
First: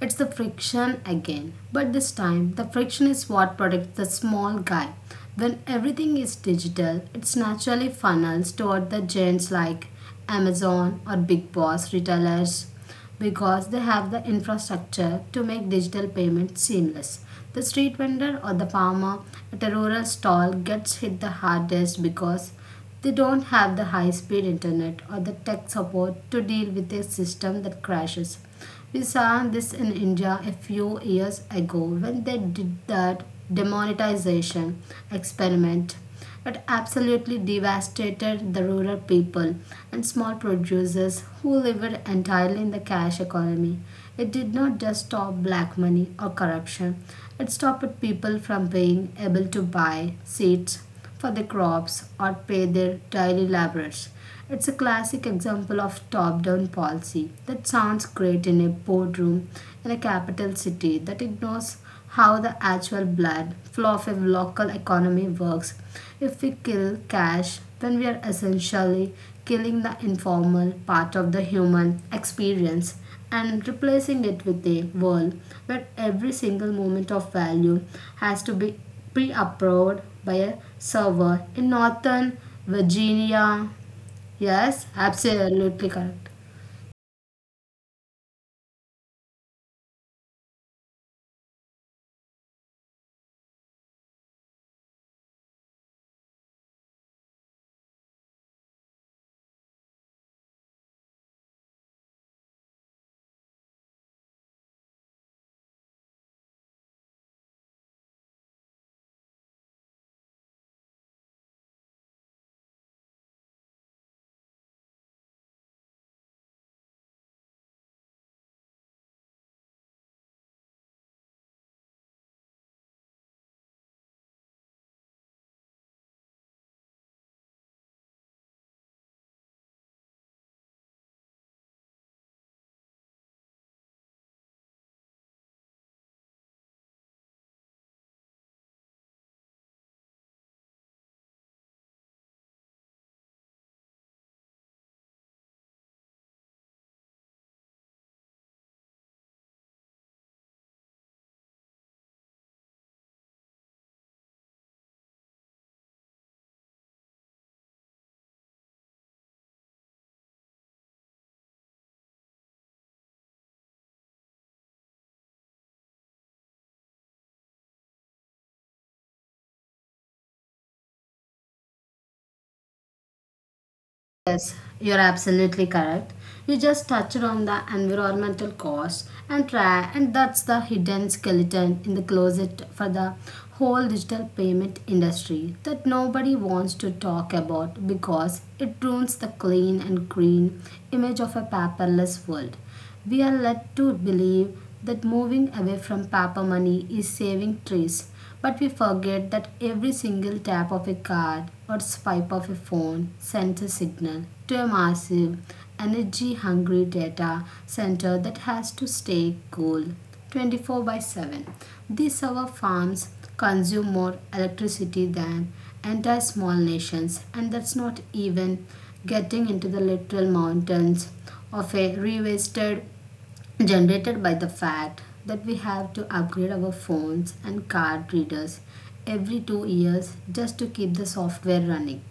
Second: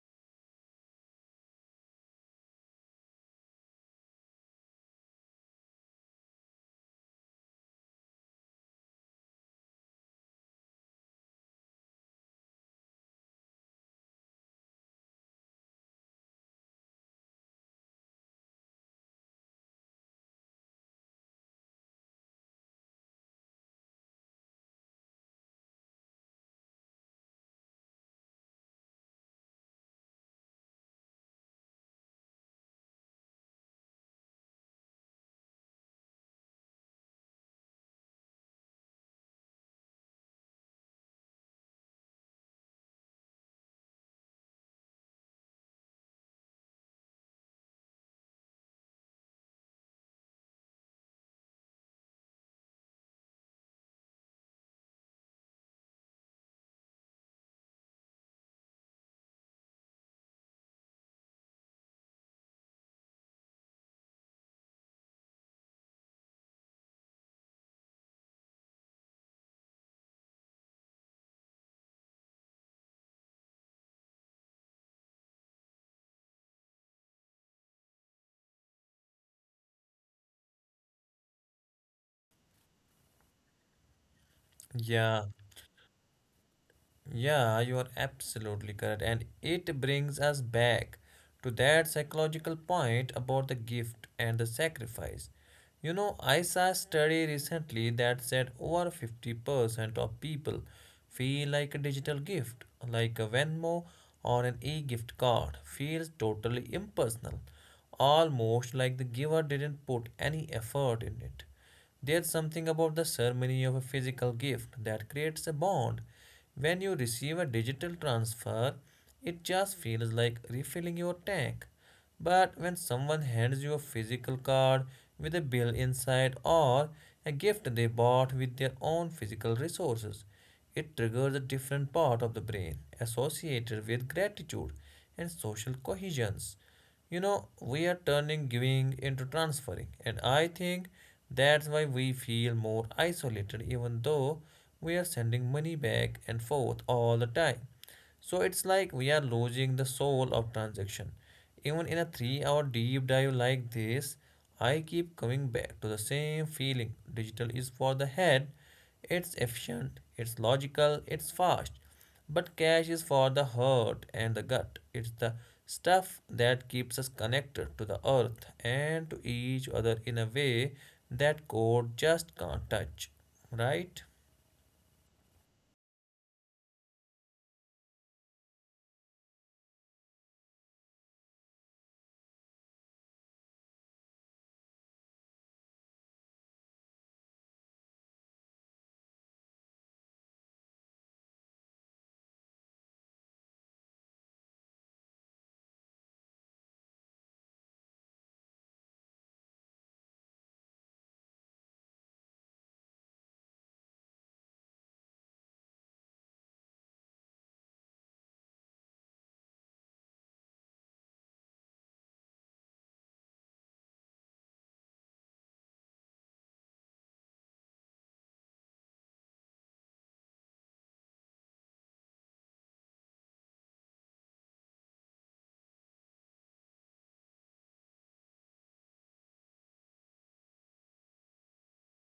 S2: It's the friction again, but this time the friction is what protects the small guy. When everything is digital, it's naturally funnels toward the giants like Amazon or Big Boss retailers because they have the infrastructure to make digital payments seamless. The street vendor or the farmer at a rural stall gets hit the hardest because they don't have the high speed internet or the tech support to deal with a system that crashes. We saw this in India a few years ago when they did that demonetization experiment. It absolutely devastated the rural people and small producers who lived entirely in the cash economy. It did not just stop black money or corruption, it stopped people from being able to buy seats for their crops or pay their daily laborers. It's a classic example of top down policy that sounds great in a boardroom in a capital city that ignores how the actual blood flow of a local economy works. If we kill cash, then we are essentially killing the informal part of the human experience and replacing it with a world where every single moment of value has to be pre approved by a server in Northern Virginia. Yes,
S1: Yeah.
S2: absolutely correct.
S1: Yeah, you are absolutely correct. And it brings us back to that psychological point about the gift and the sacrifice. I saw a study recently that said over 50% of people feel like a digital gift, like a Venmo or an e gift card, feels totally impersonal, almost like the giver didn't put any effort in it. There's something about the ceremony of a physical gift that creates a bond. When you receive a digital transfer, it just feels like refilling your tank. But when someone hands you a physical card with a bill inside, or a gift they bought with their own physical resources, it triggers a different part of the brain associated with gratitude and social cohesions. We are turning giving into transferring, and I think that's why we feel more isolated, even though we are sending money back and forth all the time. So it's like we are losing the soul of transaction. Even in a 3 hour deep dive like this, I keep coming back to the same feeling. Digital is for the head. It's efficient, it's logical, it's fast. But cash is for the heart and the gut. It's the stuff that keeps us connected to the earth and to each other in a way that gold just can't touch. Right?
S2: Yes, you're absolutely correct. You just touched on the environmental cost and try, and that's the hidden skeleton in the closet for the whole digital payment industry that nobody wants to talk about because it ruins the clean and green image of a paperless world. We are led to believe that moving away from paper money is saving trees, but we forget that every single tap of a card or swipe of a phone sends a signal to a massive, energy hungry data center that has to stay cool 24 by 7. These our farms consume more electricity than entire small nations, and that's not even getting into the literal mountains of a re-wasted generated by the fact that we have to upgrade our phones and card readers every 2 years just to keep the software running.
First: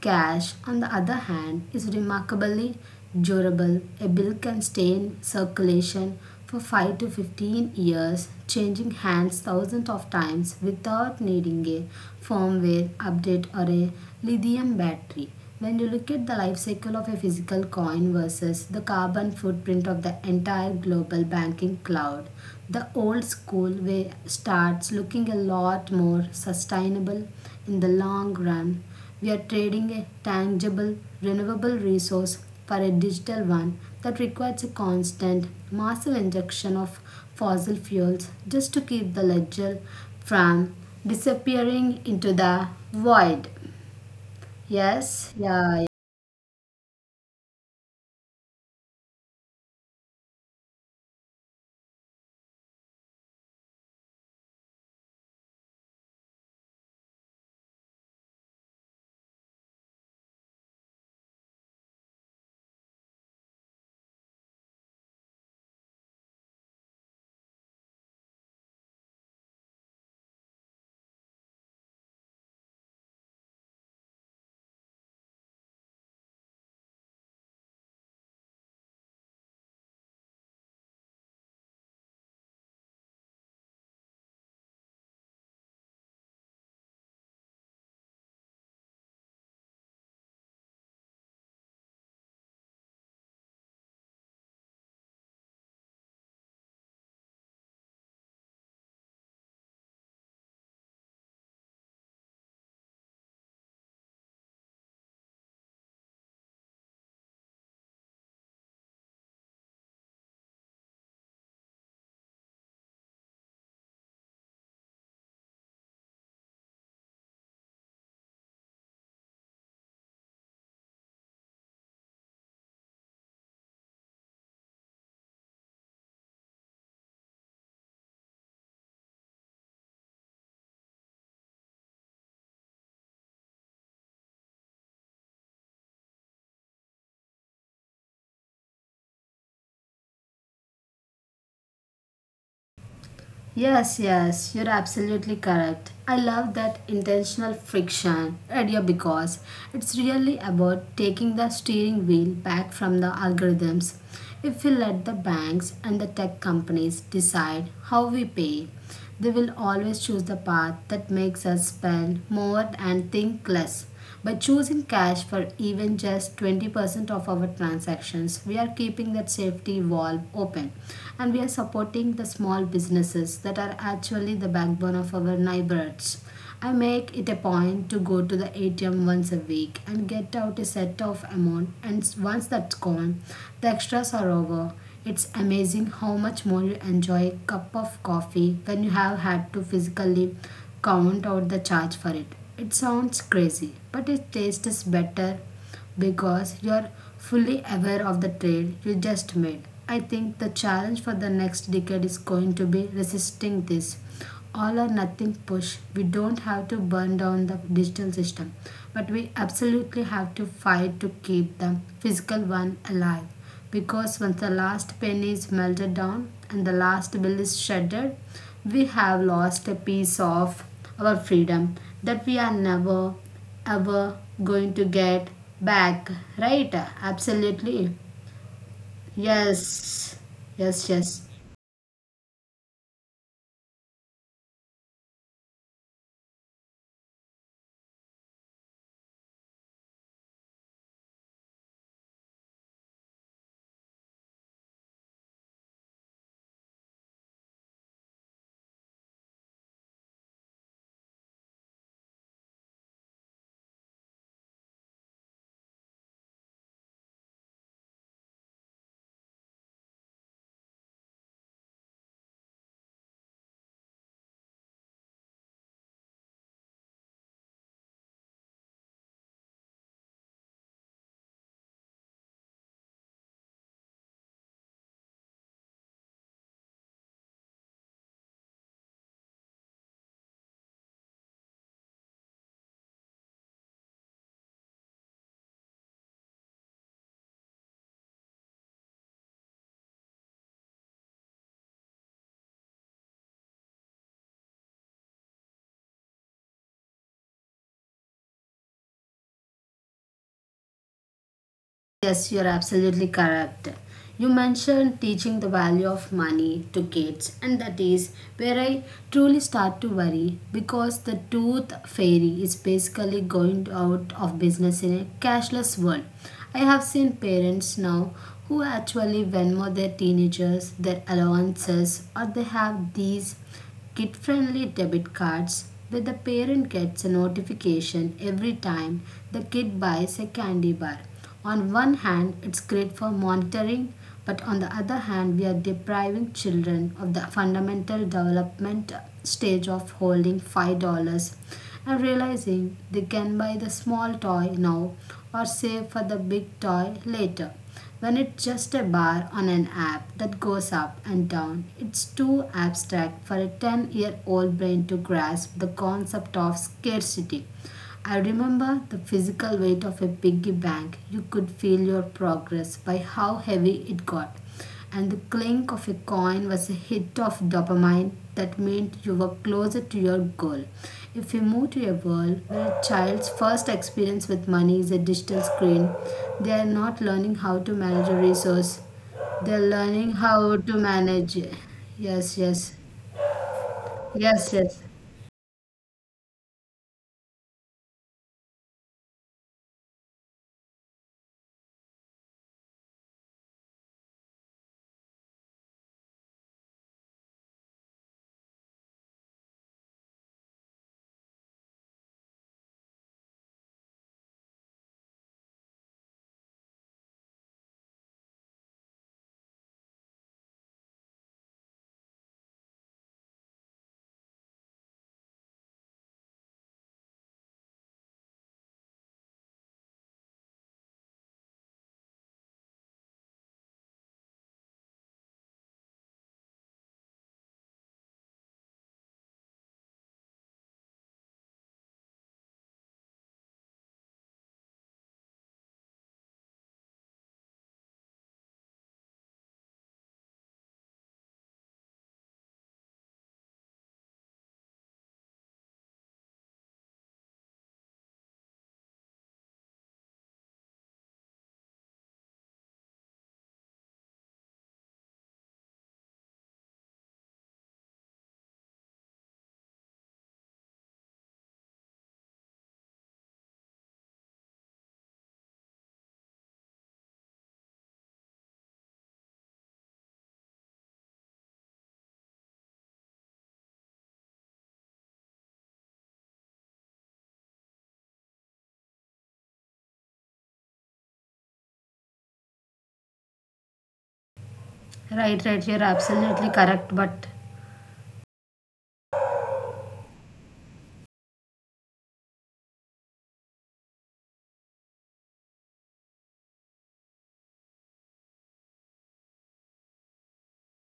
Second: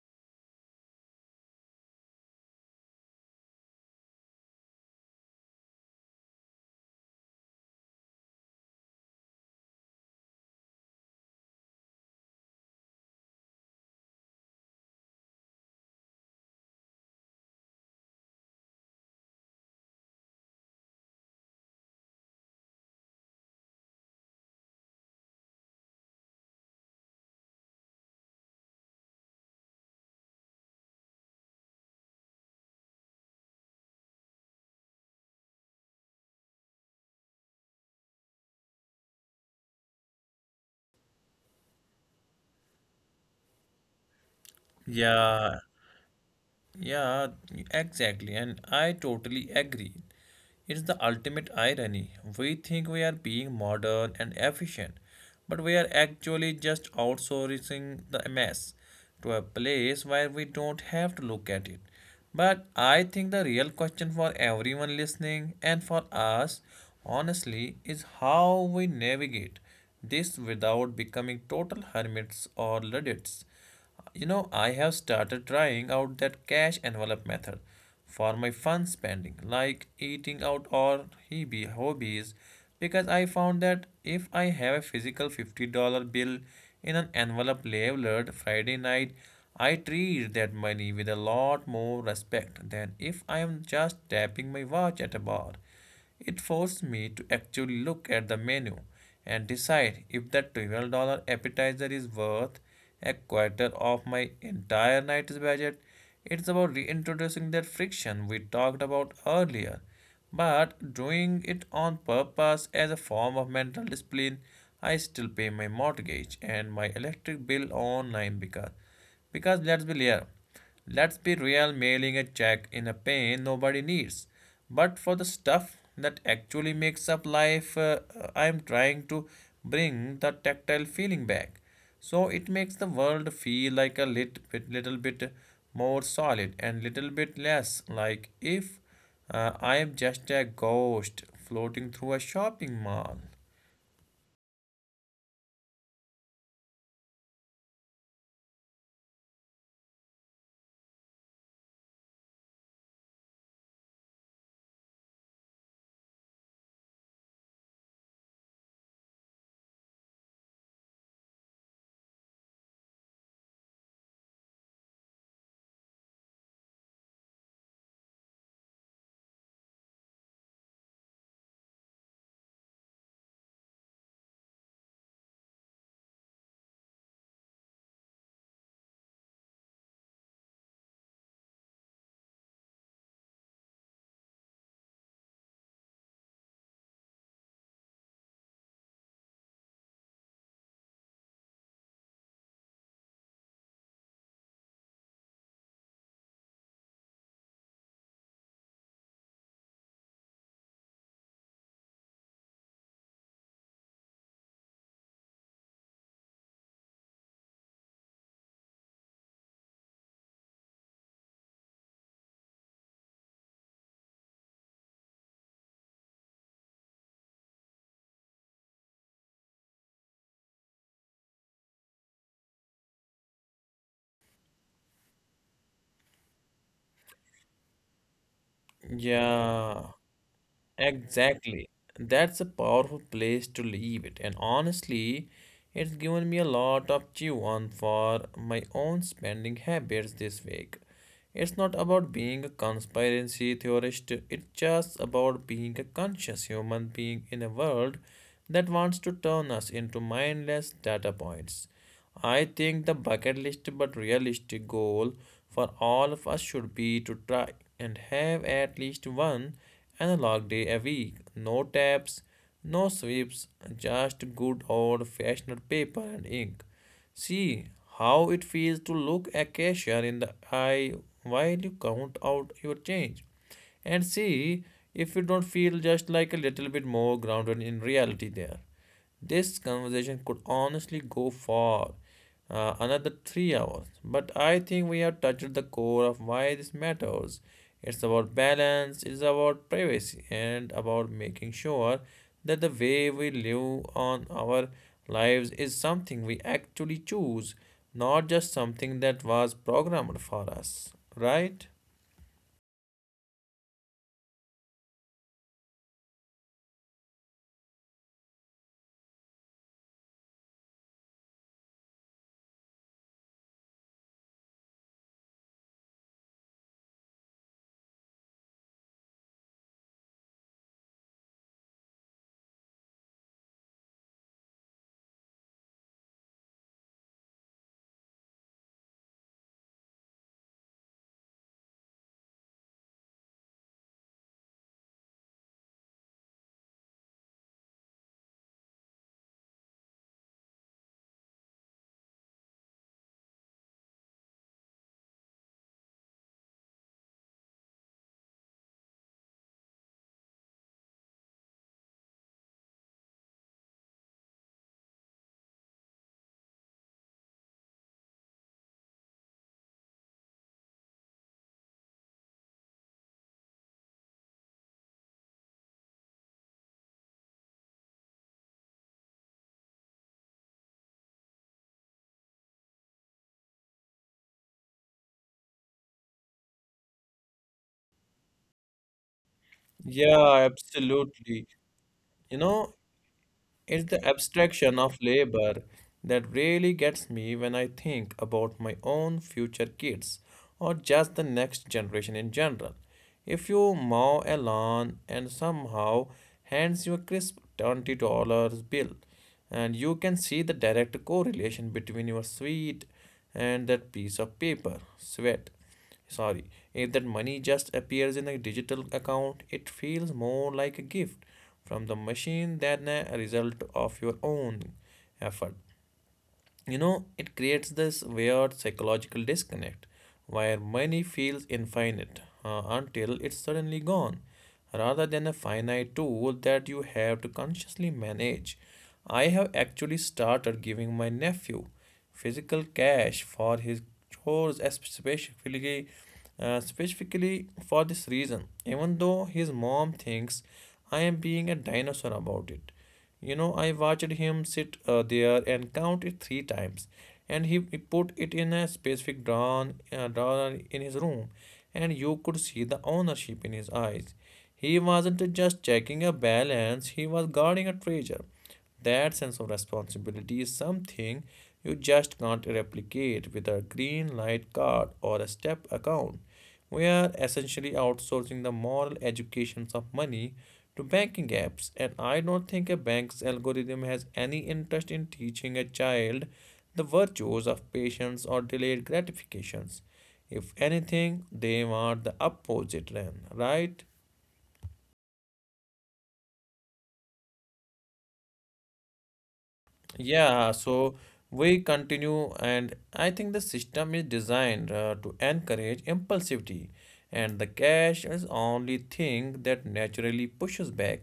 S2: Cash, on the other hand, is remarkably durable. A bill can stay in circulation for 5 to 15 years, changing hands thousands of times without needing a firmware update or a lithium battery. When you look at the life cycle of a physical coin versus the carbon footprint of the entire global banking cloud, the old school way starts looking a lot more sustainable in the long run. We are trading a tangible, renewable resource for a digital one that requires a constant, massive injection of fossil fuels just to keep the ledger from disappearing into the void. Yes,
S1: Yeah,
S2: yeah.
S1: yeah, exactly. And I totally agree. It's the ultimate irony. We think we are being modern and efficient, but we are actually just outsourcing the mess to a place where we don't have to look at it. But I think the real question for everyone listening, and for us, honestly, is how we navigate this without becoming total hermits or luddites. I have started trying out that cash envelope method for my fun spending, like eating out or hobby hobbies, because I found that if I have a physical $50 bill in an envelope labeled Friday night, I treat that money with a lot more respect than if I am just tapping my watch at a bar. It forced me to actually look at the menu and decide if that $12 appetizer is worth a quarter of my entire night's budget. It's about reintroducing that friction we talked about earlier, but doing it on purpose as a form of mental discipline. I still pay my mortgage and my electric bill online because let's be real. Let's be real, mailing a check in a pain nobody needs. But for the stuff that actually makes up life, I am trying to bring the tactile feeling back. So it makes the world feel like a little bit more solid and little bit less like if I am just a ghost floating through a shopping mall.
S2: Yes, yes, you're absolutely correct. I love that intentional friction idea because it's really about taking the steering wheel back from the algorithms. If we let the banks and the tech companies decide how we pay, they will always choose the path that makes us spend more and think less. By choosing cash for even just 20% of our transactions, we are keeping that safety valve open and we are supporting the small businesses that are actually the backbone of our neighborhoods. I make it a point to go to the ATM once a week and get out a set of amount, and once that's gone, the extras are over. It's amazing how much more you enjoy a cup of coffee when you have had to physically count out the charge for it. It sounds crazy, but it tastes better because you're fully aware of the trade you just made. I think the challenge for the next decade is going to be resisting this all or nothing push. We don't have to burn down the digital system, but we absolutely have to fight to keep the physical one alive. Because once the last penny is melted down and the last bill is shattered, we have lost a piece of our freedom that we are never, ever going to get back. Right? Absolutely.
S1: Yeah.
S2: Yes. Yes, yes.
S1: Exactly. That's a powerful place to leave it. And honestly, it's given me a lot of chew on for my own spending habits this week. It's not about being a conspiracy theorist, it's just about being a conscious human being in a world that wants to turn us into mindless data points. I think the bucket list but realistic goal for all of us should be to try and have at least one analog day a week. No tabs, no sweeps, just good old fashioned paper and ink. See how it feels to look a cashier in the eye while you count out your change, and see if you don't feel just like a little bit more grounded in reality there. This conversation could honestly go for another 3 hours, but I think we have touched the core of why this matters. It's about balance, it's about privacy, and about making sure that the way we live on our lives is something we actually choose, not just something that was programmed for us, right?
S2: Yes, you're absolutely correct. You mentioned teaching the value of money to kids, and that is where I truly start to worry because the tooth fairy is basically going out of business in a cashless world. I have seen parents now who actually Venmo their teenagers their allowances, or they have these kid friendly debit cards where the parent gets a notification every time the kid buys a candy bar. On one hand, it's great for monitoring, but on the other hand, we are depriving children of the fundamental development stage of holding $5 and realizing they can buy the small toy now or save for the big toy later. When it's just a bar on an app that goes up and down, it's too abstract for a 10-year-old brain to grasp the concept of scarcity. I remember the physical weight of a piggy bank. You could feel your progress by how heavy it got and the clink of a coin was a hit of dopamine that meant you were closer to your goal. If we move to a world where a child's first experience with money is a digital screen, they are not learning how to manage a resource. They're learning
S1: Yeah,
S2: how to manage.
S1: absolutely. You
S2: Yes,
S1: know,
S2: yes,
S1: it's the
S2: yes,
S1: abstraction
S2: yes.
S1: of labor that really gets me when I think about my own future kids or just the next generation in general. If you mow a lawn and somehow hands you a crisp $20 bill, and you can see the direct correlation between your sweat and that piece of paper, sweat sorry, if that money just appears in a digital account, it feels more like a gift from the machine than a result of your own effort. You know, it creates this weird psychological disconnect where money feels infinite until it's suddenly gone, rather than a finite tool that you have to consciously manage. I have actually started giving my nephew physical cash for his chores as specifically for this reason, even though his mom thinks I am being a dinosaur about it. You know, I watched him sit there and count it three times, and he put it in a specific drawer in his room, and you could see the ownership in his eyes. He wasn't just checking a balance, he was guarding a treasure. That sense of responsibility is something you just can't replicate with a green light card or a step account. We are essentially outsourcing the moral educations of money to banking apps. And I don't think a bank's algorithm has any interest in teaching a child the virtues of patience or delayed gratifications. If anything, they want the opposite, Ren, right?
S2: Right, right. You're absolutely correct. But
S1: Yeah, so we continue, and I think the system is designed to encourage impulsivity, and the cash is only thing that naturally pushes back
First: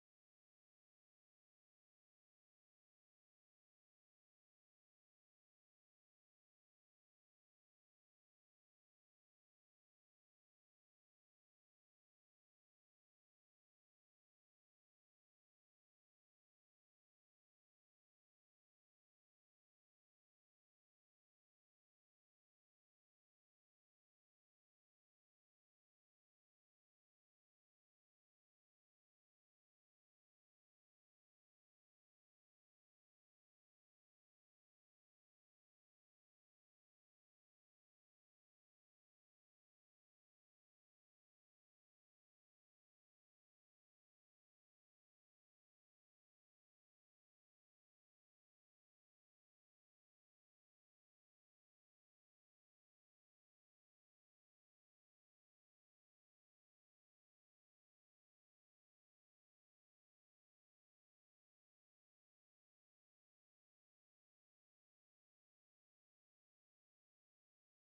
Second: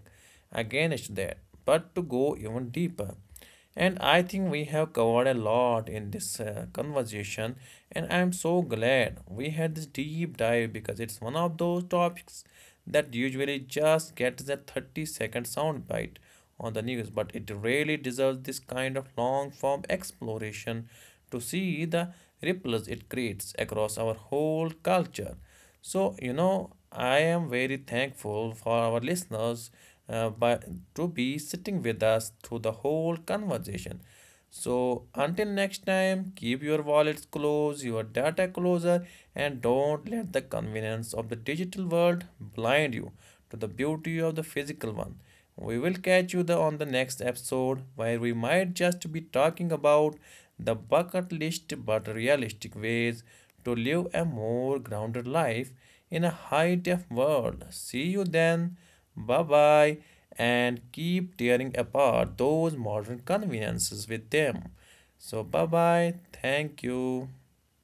S1: against that. But to go even deeper, and I think we have covered a lot in this conversation, and I'm so glad we had this deep dive because it's one of those topics that usually just gets a 30-second soundbite on the news, but it really deserves this kind of long form exploration to see the ripples it creates across our whole culture. So, you know, I am very thankful for our listeners uh, by, to be sitting with us through the whole conversation. So, until next time, keep your wallets close, your data closer, and don't let the convenience of the digital world blind you to the beauty of the physical one. We will catch you on the next episode where we might just be talking about the bucket list but realistic ways to live a more grounded life in a high tech world. See you then. Bye bye. And keep tearing apart those modern conveniences with them. So, bye bye. Thank you.